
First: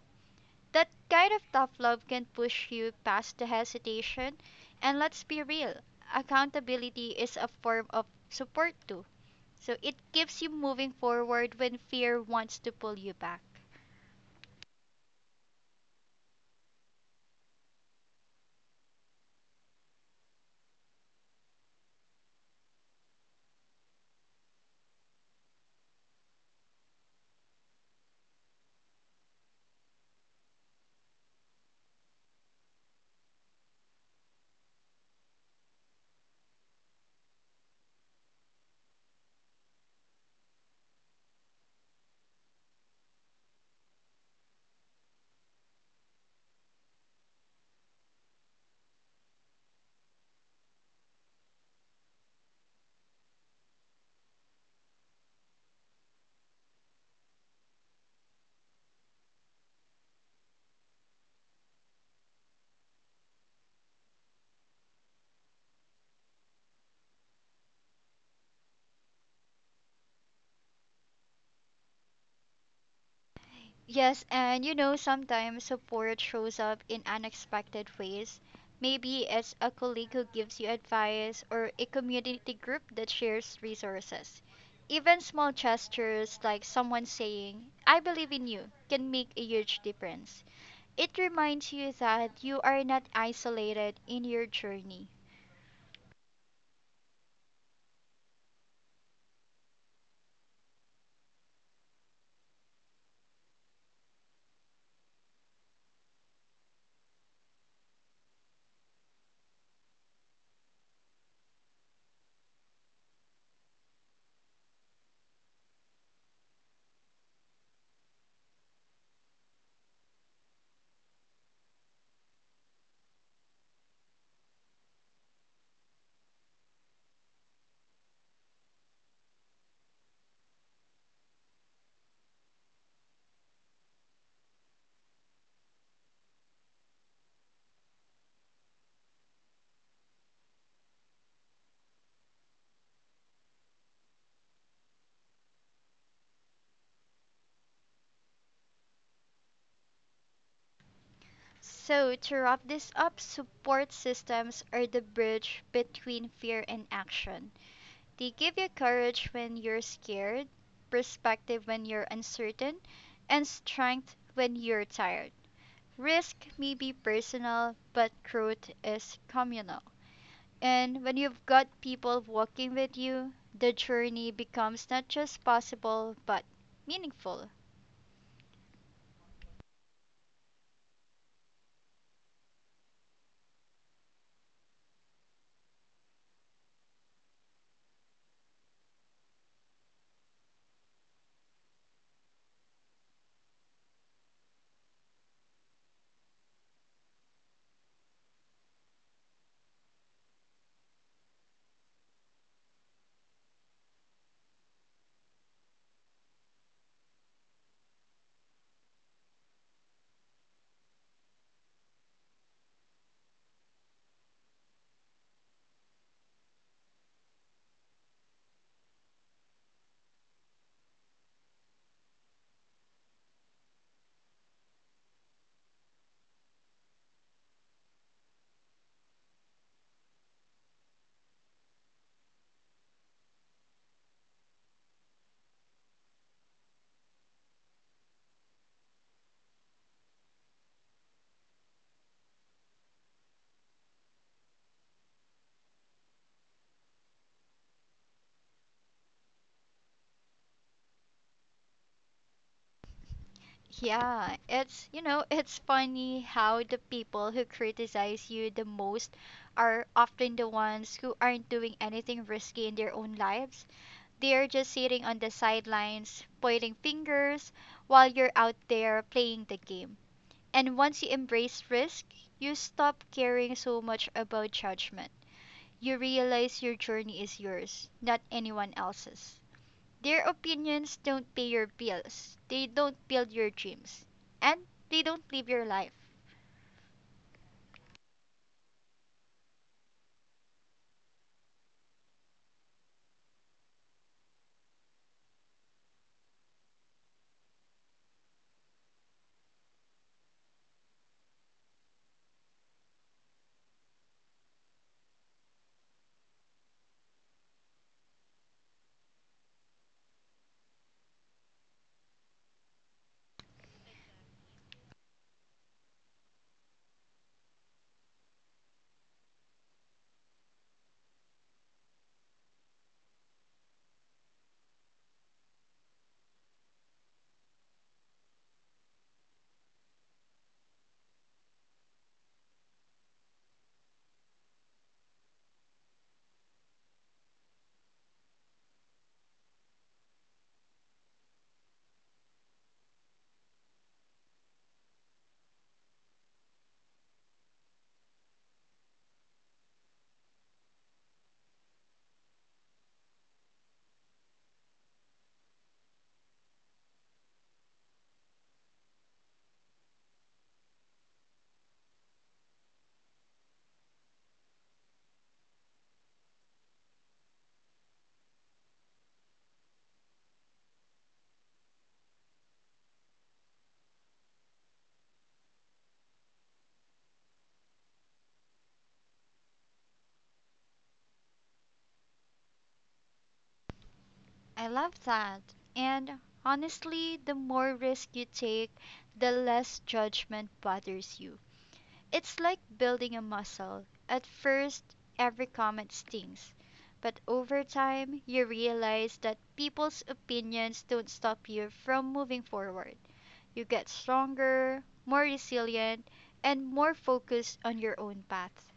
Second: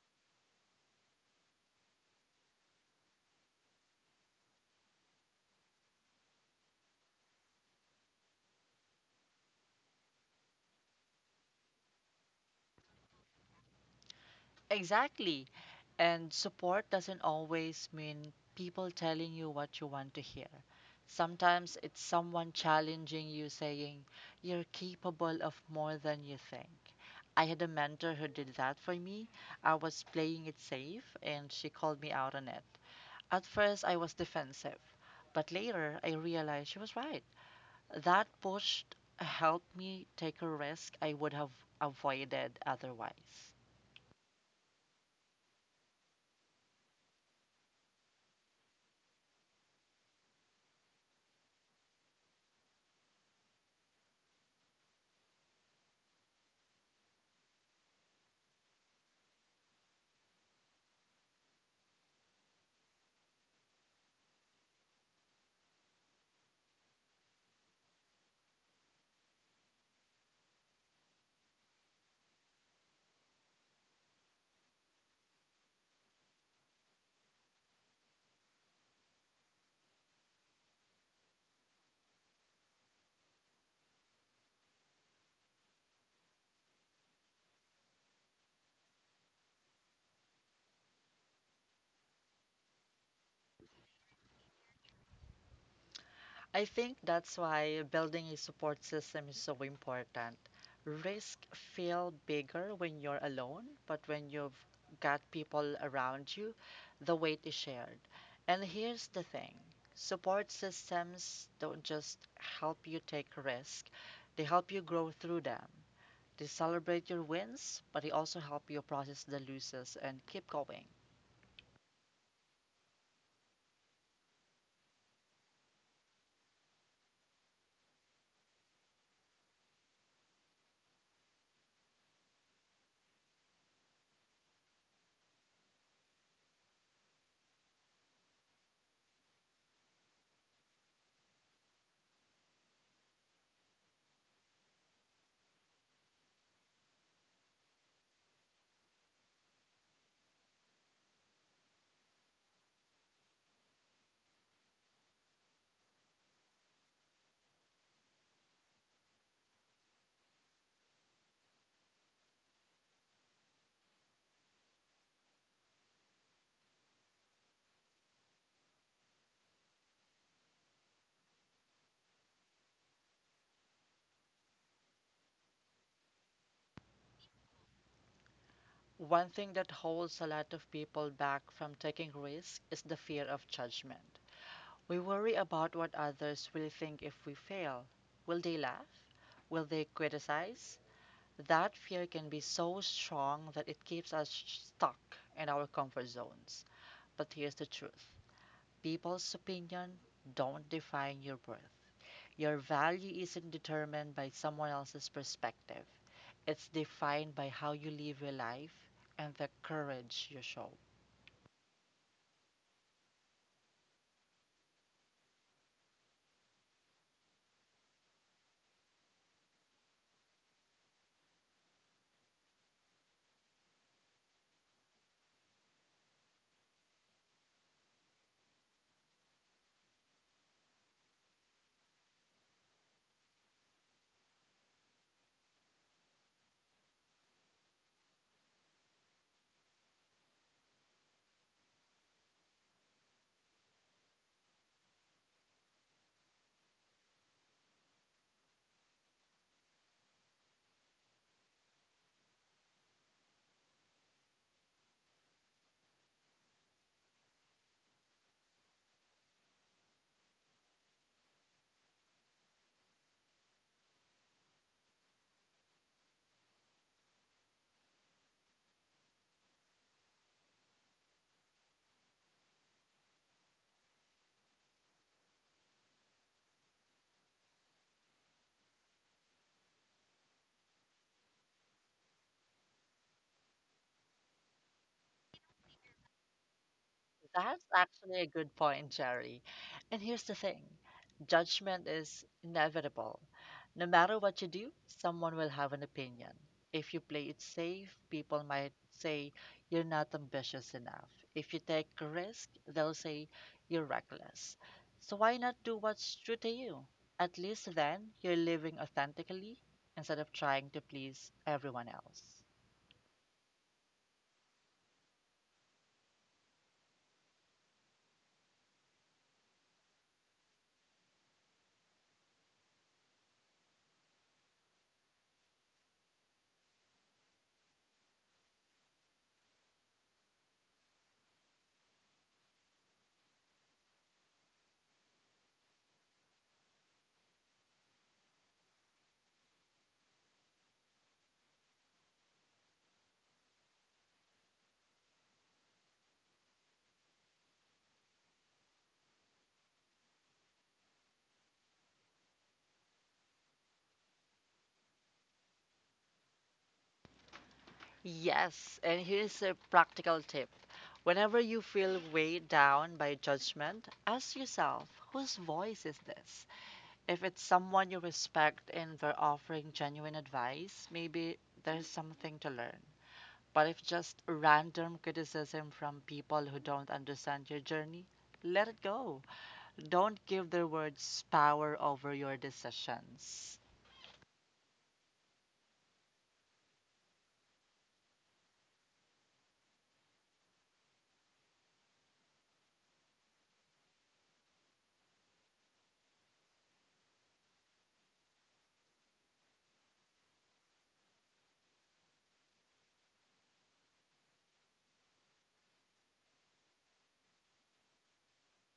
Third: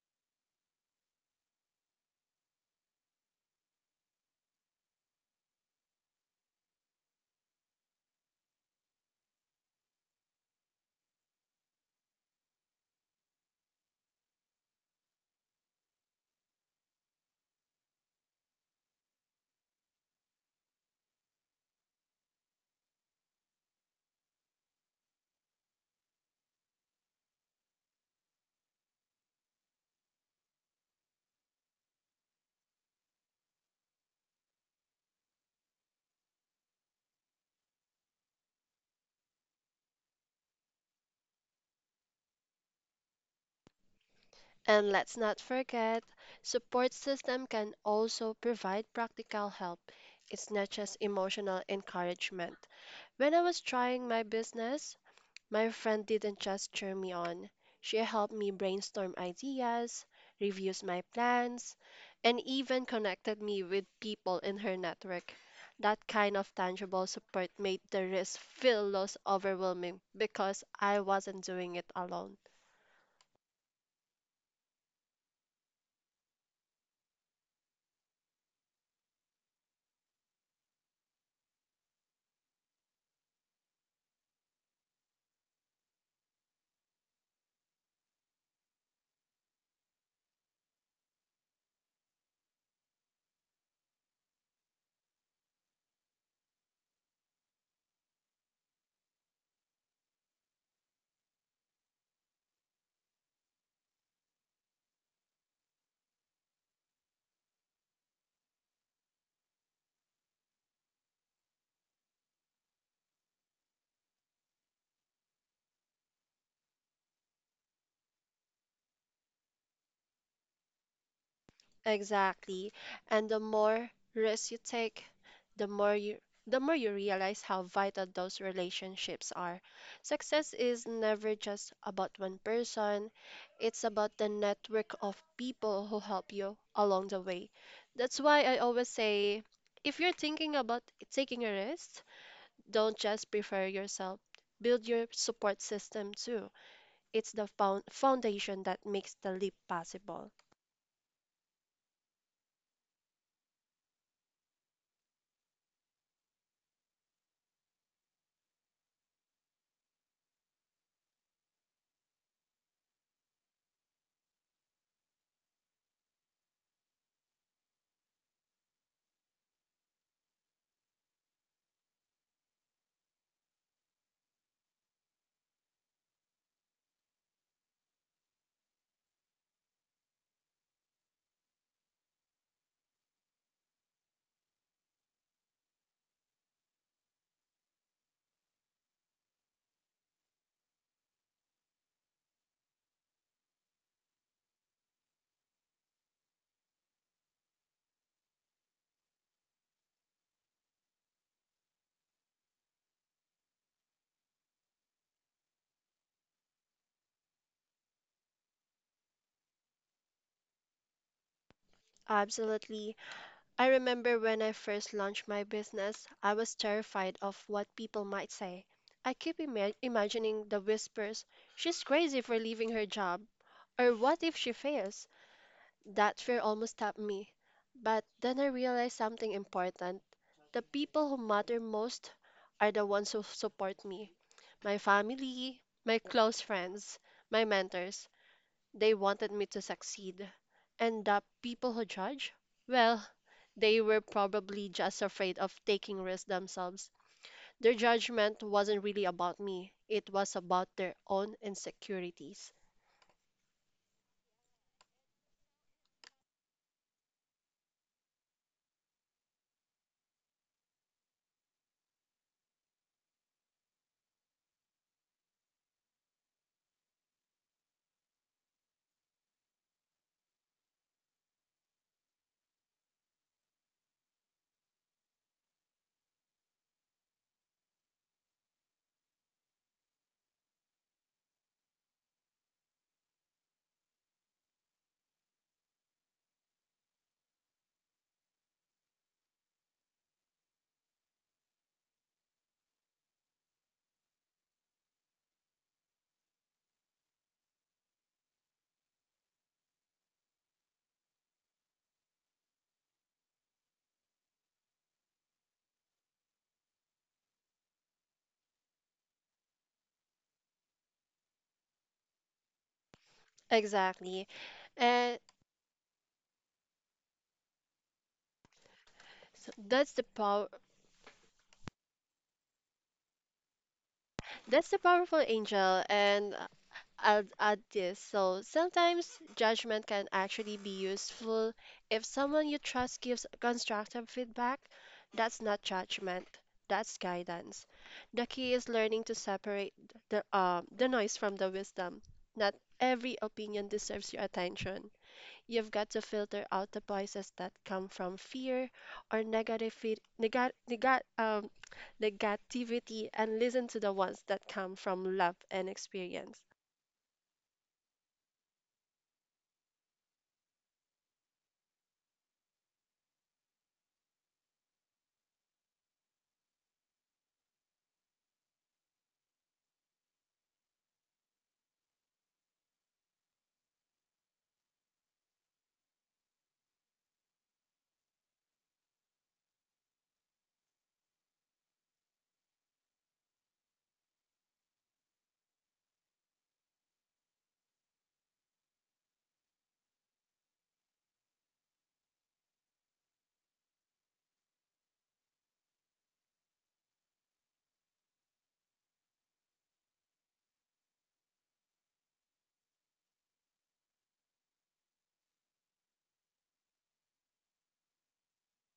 Speaker 1: That kind of tough love can push you past the hesitation. And let's be real, accountability is a form of support too. So it keeps you moving forward when fear wants to pull you back.
Speaker 2: Exactly. And support doesn't always mean people telling you what you want to hear. Sometimes it's someone challenging you, saying, you're capable of more than you think. I had a mentor who did that for me. I was playing it safe, and she called me out on it. At first, I was defensive, but later I realized she was right. That push helped me take a risk I would have avoided otherwise.
Speaker 3: And let's not forget, support system can also provide practical help. It's not just emotional encouragement. When I was trying my business, my friend didn't just cheer me on. She helped me brainstorm ideas, reviews my plans, and even connected me with people in her network. That kind of tangible support made the risk feel less overwhelming because I wasn't doing it alone.
Speaker 1: Yes, and you know, sometimes support shows up in unexpected ways. Maybe it's a colleague who gives you advice or a community group that shares resources. Even small gestures like someone saying, I believe in you, can make a huge difference. It reminds you that you are not isolated in your journey.
Speaker 2: I think that's why building a support system is so important. Risk feel bigger when you're alone, but when you've got people around you, the weight is shared. And here's the thing, support systems don't just help you take risk, they help you grow through them. They celebrate your wins, but they also help you process the losses and keep going.
Speaker 3: Exactly. And the more risks you take, the more you the more you realize how vital those relationships are. Success is never just about one person, it's about the network of people who help you along the way. That's why I always say if you're thinking about taking a risk, don't just prepare yourself. Build your support system too. It's the foundation that makes the leap possible.
Speaker 1: So, to wrap this up, support systems are the bridge between fear and action. They give you courage when you're scared, perspective when you're uncertain, and strength when you're tired. Risk may be personal, but growth is communal. And when you've got people walking with you, the journey becomes not just possible, but meaningful.
Speaker 2: One thing that holds a lot of people back from taking risks is the fear of judgment. We worry about what others will think if we fail. Will they laugh? Will they criticize? That fear can be so strong that it keeps us stuck in our comfort zones. But here's the truth: people's opinion don't define your worth. Your value isn't determined by someone else's perspective, it's defined by how you live your life and the courage you show.
Speaker 3: Absolutely. I remember when I first launched my business, I was terrified of what people might say. I keep imagining the whispers, she's crazy for leaving her job, or what if she fails? That fear almost stopped me. But then I realized something important. The people who matter most are the ones who support me, my family, my close friends, my mentors. They wanted me to succeed. And the people who judge? Well, they were probably just afraid of taking risks themselves. Their judgment wasn't really about me, it was about their own insecurities.
Speaker 1: Yeah, it's, you know, it's funny how the people who criticize you the most are often the ones who aren't doing anything risky in their own lives. They're just sitting on the sidelines, pointing fingers while you're out there playing the game. And once you embrace risk, you stop caring so much about judgment. You realize your journey is yours, not anyone else's. Their opinions don't pay your bills, they don't build your dreams, and they don't live your life.
Speaker 2: That's actually a good point, Jerry. And here's the thing: judgment is inevitable. No matter what you do, someone will have an opinion. If you play it safe, people might say you're not ambitious enough. If you take a risk, they'll say you're reckless. So why not do what's true to you? At least then, you're living authentically instead of trying to please everyone else.
Speaker 3: Exactly. And so that's the power That's the powerful angel, and I'll add this. So sometimes judgment can actually be useful if someone you trust gives constructive feedback. That's not judgment. That's guidance. The key is learning to separate the noise from the wisdom. Not every opinion deserves your attention. You've got to filter out the voices that come from fear or negative feed, nega, nega, the negativity and listen to the ones that come from love and experience.
Speaker 2: Yes, and here's a practical tip. Whenever you feel weighed down by judgment, ask yourself, whose voice is this? If it's someone you respect and they're offering genuine advice, maybe there's something to learn. But if just random criticism from people who don't understand your journey, let it go. Don't give their words power over your decisions.
Speaker 1: I love that. And honestly, the more risk you take, the less judgment bothers you. It's like building a muscle. At first, every comment stings, but over time, you realize that people's opinions don't stop you from moving forward. You get stronger, more resilient, and more focused on your own path.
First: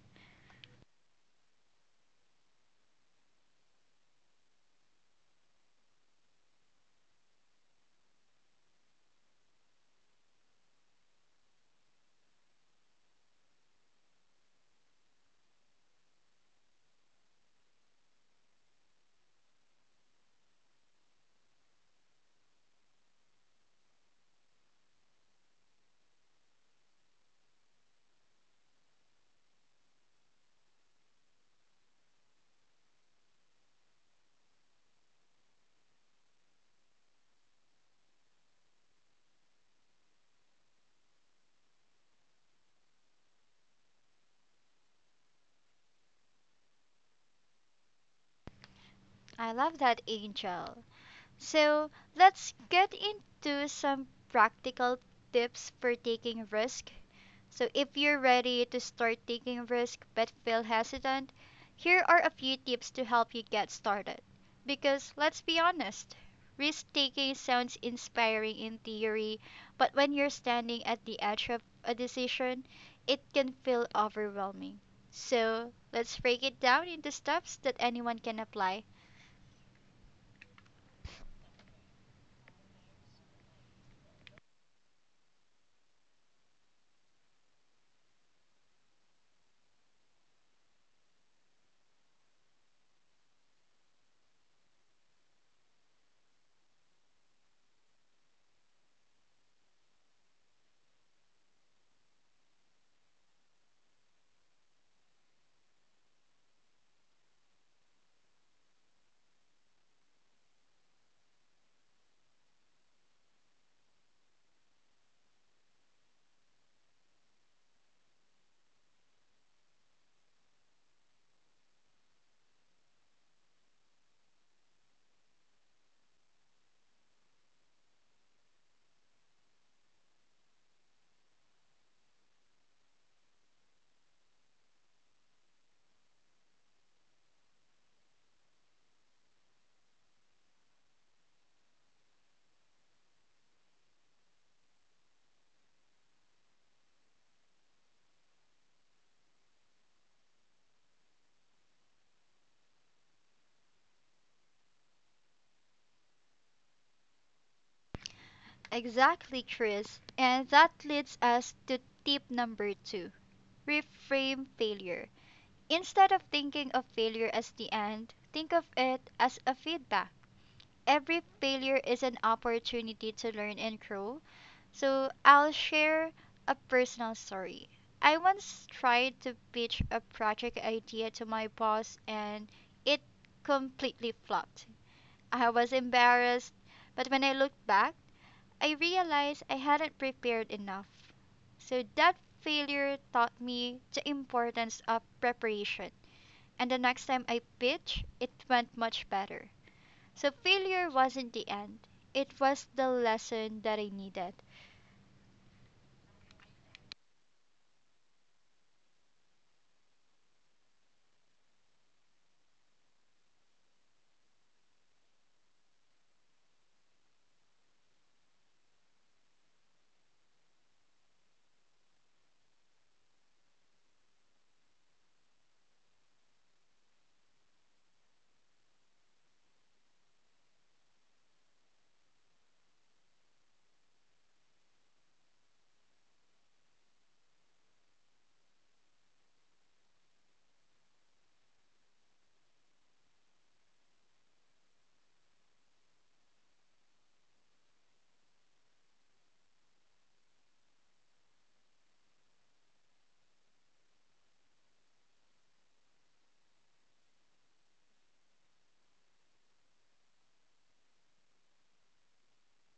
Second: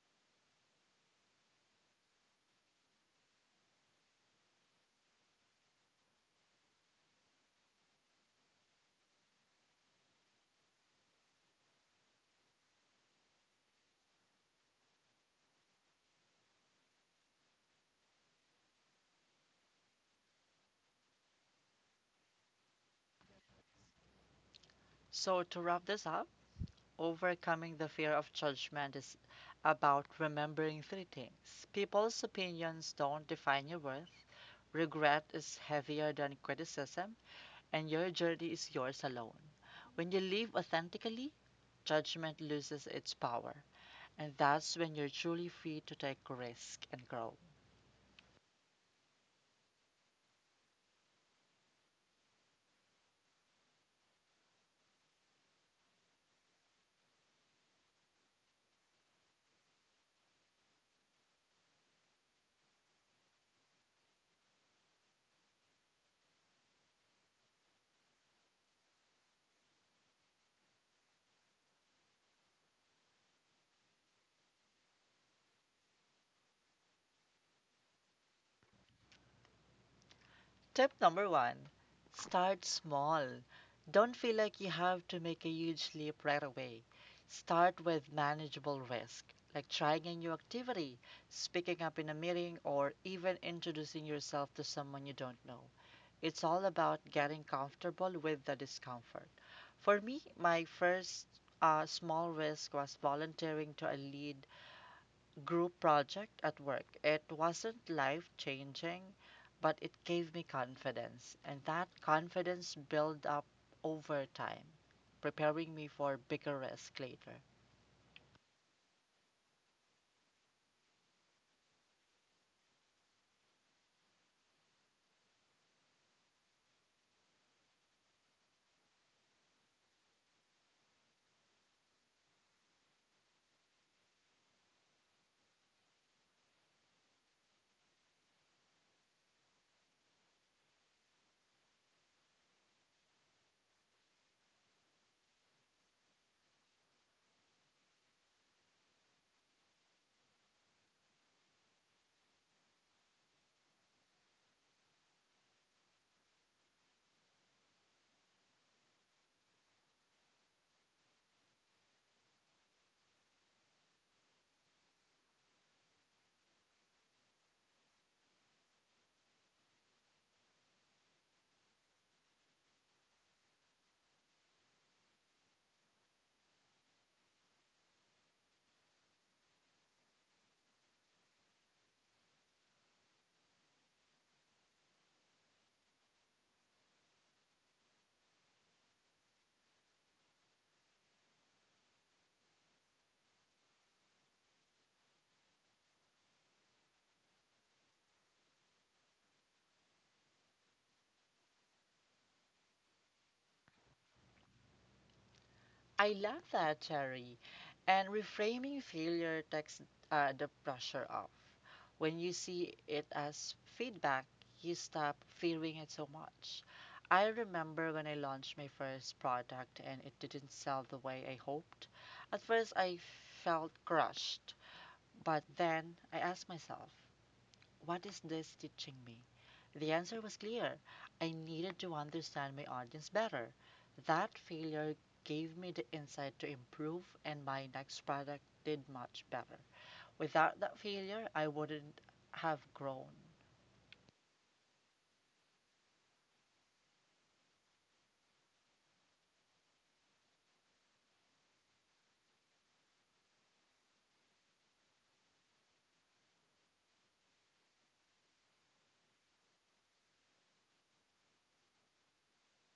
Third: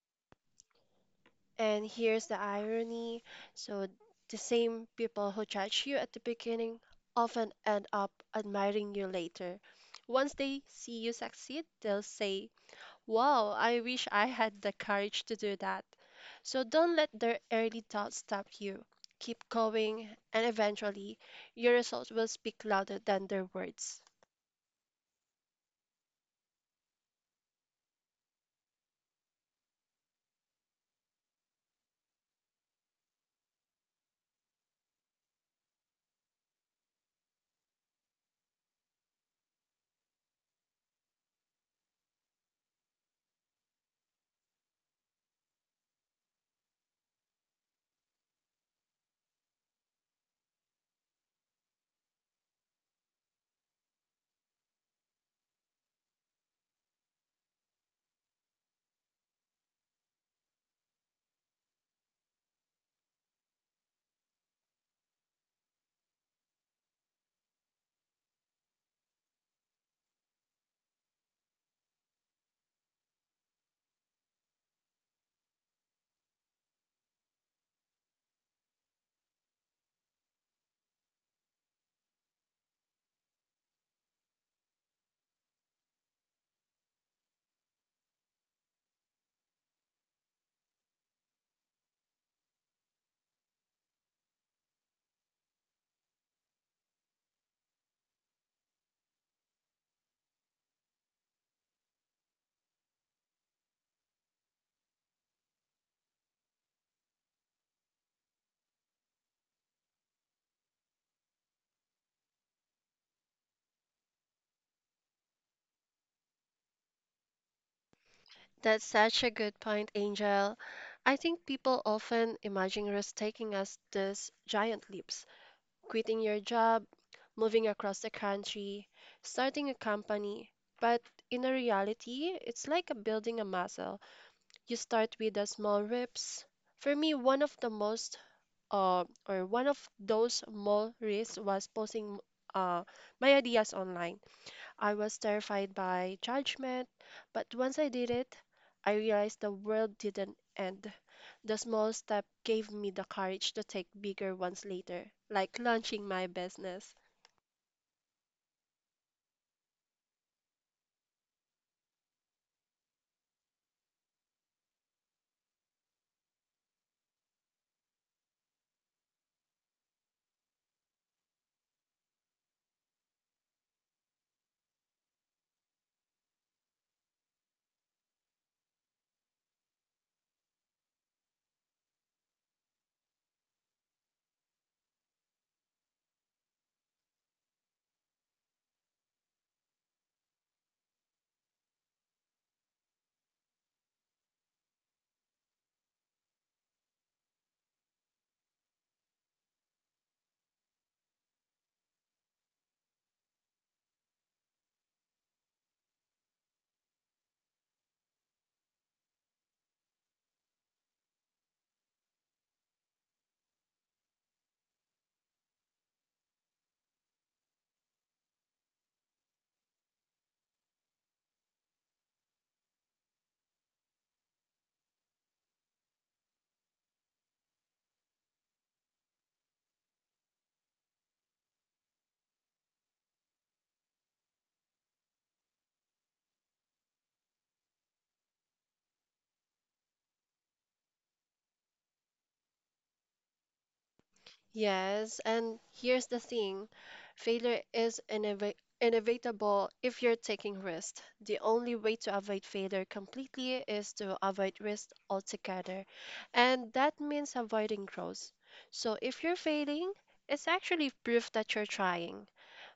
Speaker 3: And here's the irony, so, the same people who judge you at the beginning often end up admiring you later. Once they see you succeed, they'll say, "Wow, I wish I had the courage to do that." So don't let their early thoughts stop you. Keep going, and eventually, your results will speak louder than their words.
Speaker 2: So, to wrap this up, overcoming the fear of judgment is about remembering three things. People's opinions don't define your worth, regret is heavier than criticism, and your journey is yours alone. When you live authentically, judgment loses its power, and that's when you're truly free to take risk and grow.
Speaker 1: I love that, Angel. So let's get into some practical tips for taking risk. So if you're ready to start taking risk but feel hesitant, here are a few tips to help you get started. Because let's be honest, risk taking sounds inspiring in theory, but when you're standing at the edge of a decision, it can feel overwhelming. So let's break it down into steps that anyone can apply.
Speaker 2: Tip number one: start small. Don't feel like you have to make a huge leap right away. Start with manageable risk, like trying a new activity, speaking up in a meeting, or even introducing yourself to someone you don't know. It's all about getting comfortable with the discomfort. For me, my first small risk was volunteering to a lead group project at work. It wasn't life changing, but it gave me confidence, and that confidence built up over time, preparing me for bigger risk later.
Speaker 3: That's such a good point, Angel. I think people often imagine risk taking as these giant leaps, quitting your job, moving across the country, starting a company. But in a reality, it's like a building a muscle. You start with the small reps. For me, one of the most uh, or one of those small risks was posting uh, my ideas online. I was terrified by judgment, but once I did it, I realized the world didn't end. The small step gave me the courage to take bigger ones later, like launching my business.
Speaker 1: Exactly, Chris. And that leads us to tip number two: reframe failure. Instead of thinking of failure as the end, think of it as a feedback. Every failure is an opportunity to learn and grow. So I'll share a personal story. I once tried to pitch a project idea to my boss, and it completely flopped. I was embarrassed, but when I look back, I realized I hadn't prepared enough. So that failure taught me the importance of preparation. And the next time I pitched, it went much better. So failure wasn't the end, it was the lesson that I needed.
Speaker 2: I love that, Cherry. And reframing failure takes the pressure off. When you see it as feedback, you stop fearing it so much. I remember when I launched my first product and it didn't sell the way I hoped. At first, I felt crushed, but then I asked myself, what is this teaching me? The answer was clear. I needed to understand my audience better. That failure gave me the insight to improve, and my next product did much better. Without that failure, I wouldn't have grown.
Speaker 3: Yes, and here's the thing, failure is inevitable if you're taking risk. The only way to avoid failure completely is to avoid risk altogether, and that means avoiding growth. So if you're failing, it's actually proof that you're trying,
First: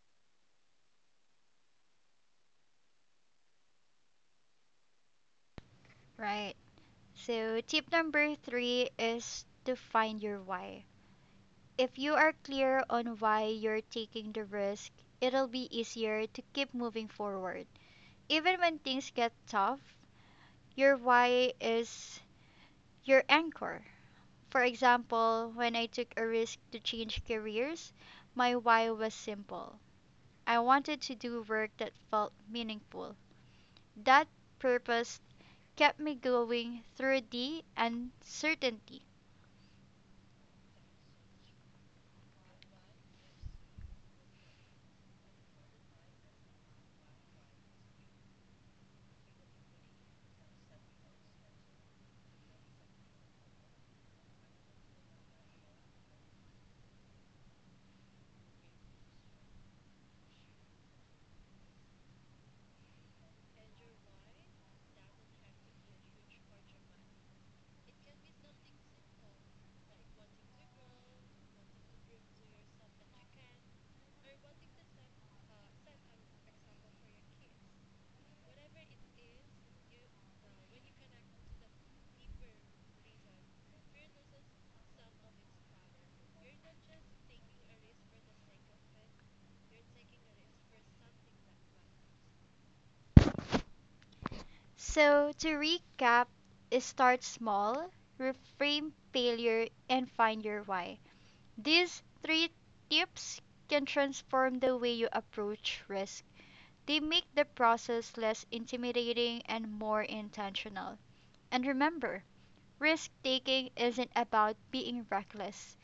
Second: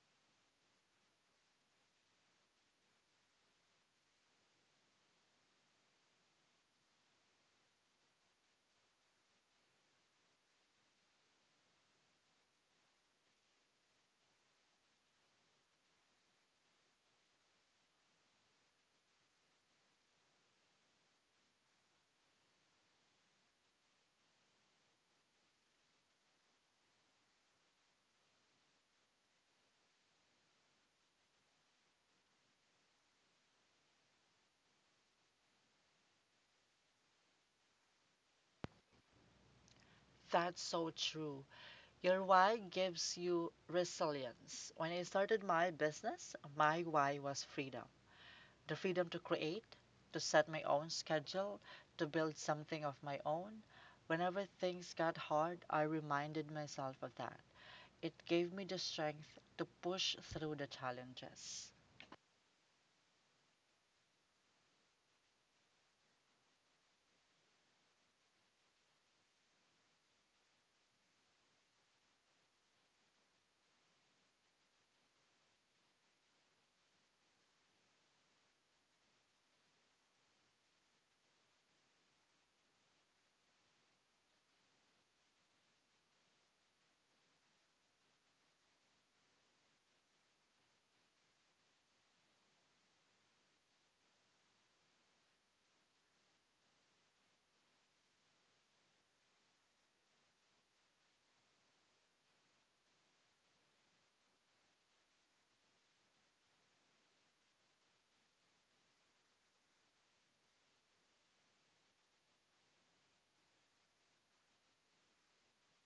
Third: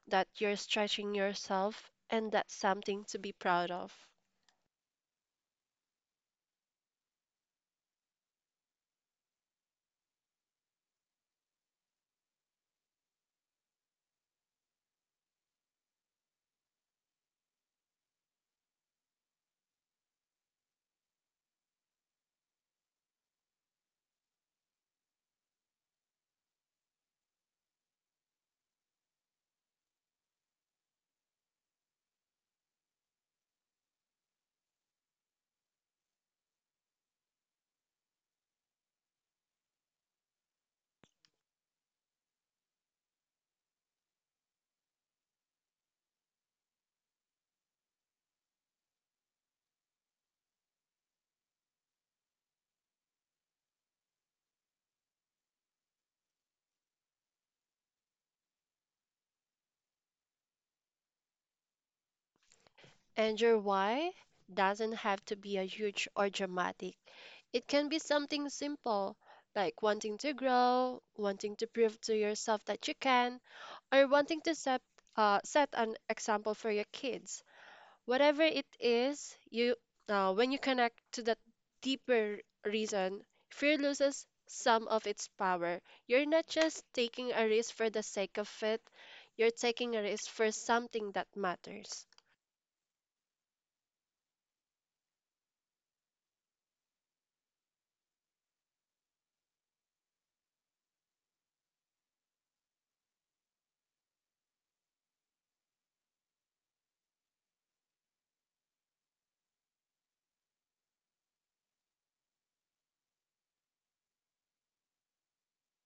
Speaker 3: that you're stretching yourself, and that's something to be proud of.
Speaker 1: Right. So tip number three is to find your why. If you are clear on why you're taking the risk, it'll be easier to keep moving forward. Even when things get tough, your why is your anchor. For example, when I took a risk to change careers, my why was simple. I wanted to do work that felt meaningful. That purpose kept me going through the uncertainty.
Speaker 2: That's so true. Your why gives you resilience. When I started my business, my why was freedom: the freedom to create, to set my own schedule, to build something of my own. Whenever things got hard, I reminded myself of that. It gave me the strength to push through the challenges.
Speaker 3: And your why doesn't have to be a huge or dramatic. It can be something simple, like wanting to grow, wanting to prove to yourself that you can, or wanting to set an example for your kids. Whatever it is, you when you connect to that deeper reason, fear loses some of its power. You're not just taking a risk for the sake of it, you're taking a risk for something that matters.
Speaker 1: So, to recap, is start small, reframe failure, and find your why. These three tips can transform the way you approach risk. They make the process less intimidating and more intentional. And remember, risk taking isn't about being reckless,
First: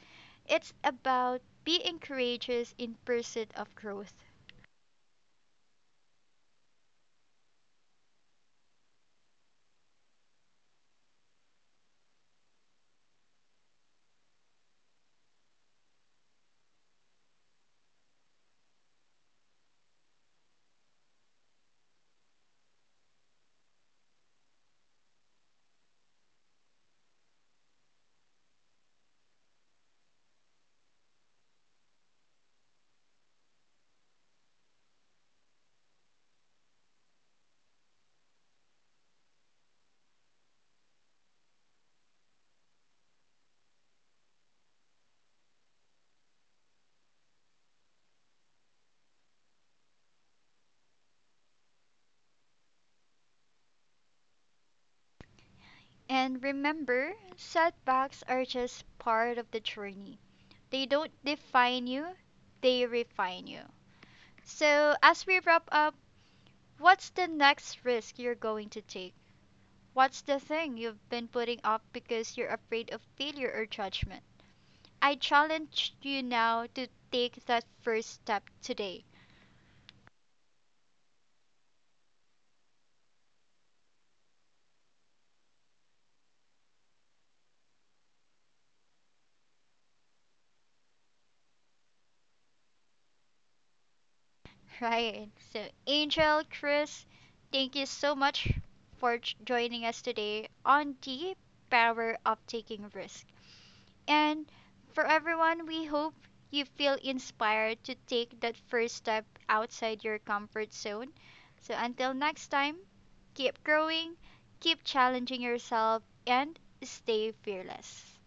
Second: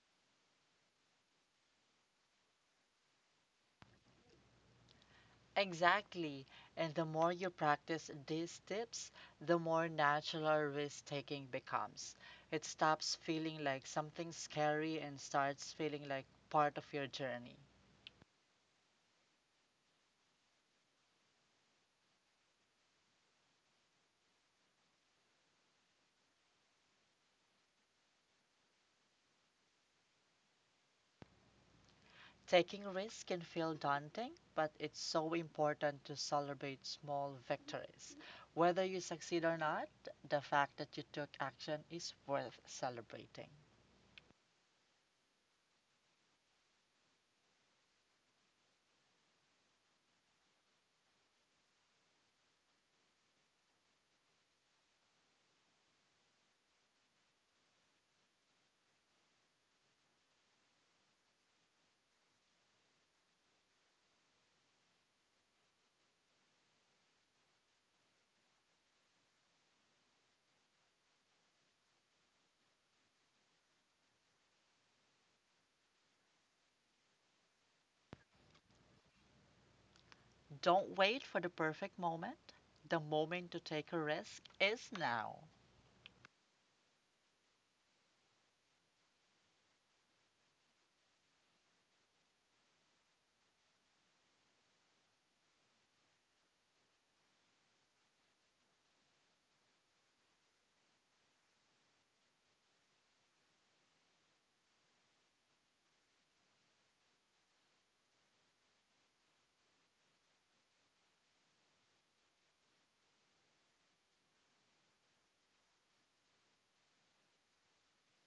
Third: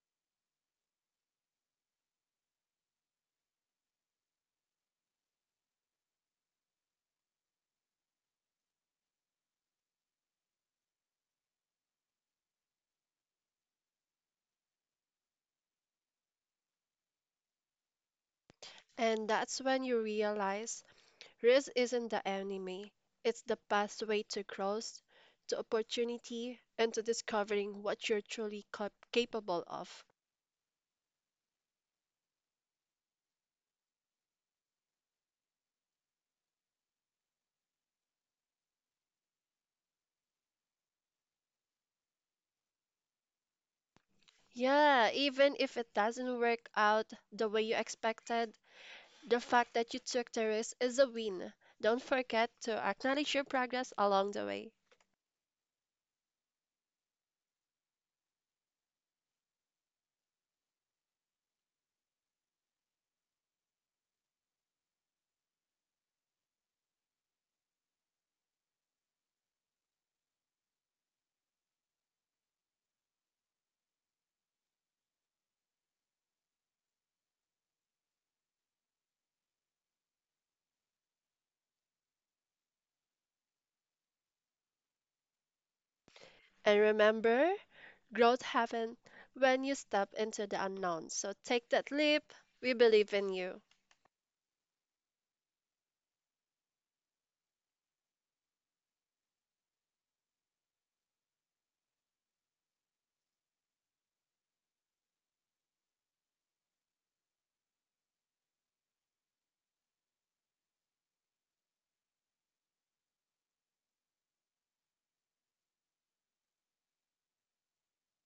Speaker 1: it's about being courageous in pursuit of growth.
Speaker 2: Exactly. And the more you practice these tips, the more natural risk taking becomes. It stops feeling like something scary and starts feeling like part of your journey.
Speaker 3: And that's when you realize risk isn't the enemy, it's the pathway to growth, to opportunity, and to discovering what you're truly capable of.
Speaker 2: Taking risks can feel daunting, but it's so important to celebrate small victories. Whether you succeed or not, the fact that you took action is worth celebrating.
Speaker 3: Yeah, even if it doesn't work out the way you expected, the fact that you took the risk is a win. Don't forget to acknowledge your progress along the way.
Speaker 1: And remember, setbacks are just part of the journey. They don't define you, they refine you. So, as we wrap up, what's the next risk you're going to take? What's the thing you've been putting off because you're afraid of failure or judgment? I challenge you now to take that first step today.
Speaker 2: Don't wait for the perfect moment. The moment to take a risk is now.
Speaker 3: And remember, growth happens when you step into the unknown. So take that leap. We believe in you.
Speaker 1: Right. So, Angel, Chris, thank you so much for joining us today on the Power of Taking Risk. And for everyone, we hope you feel inspired to take that first step outside your comfort zone. So, until next time, keep growing, keep challenging yourself, and stay fearless.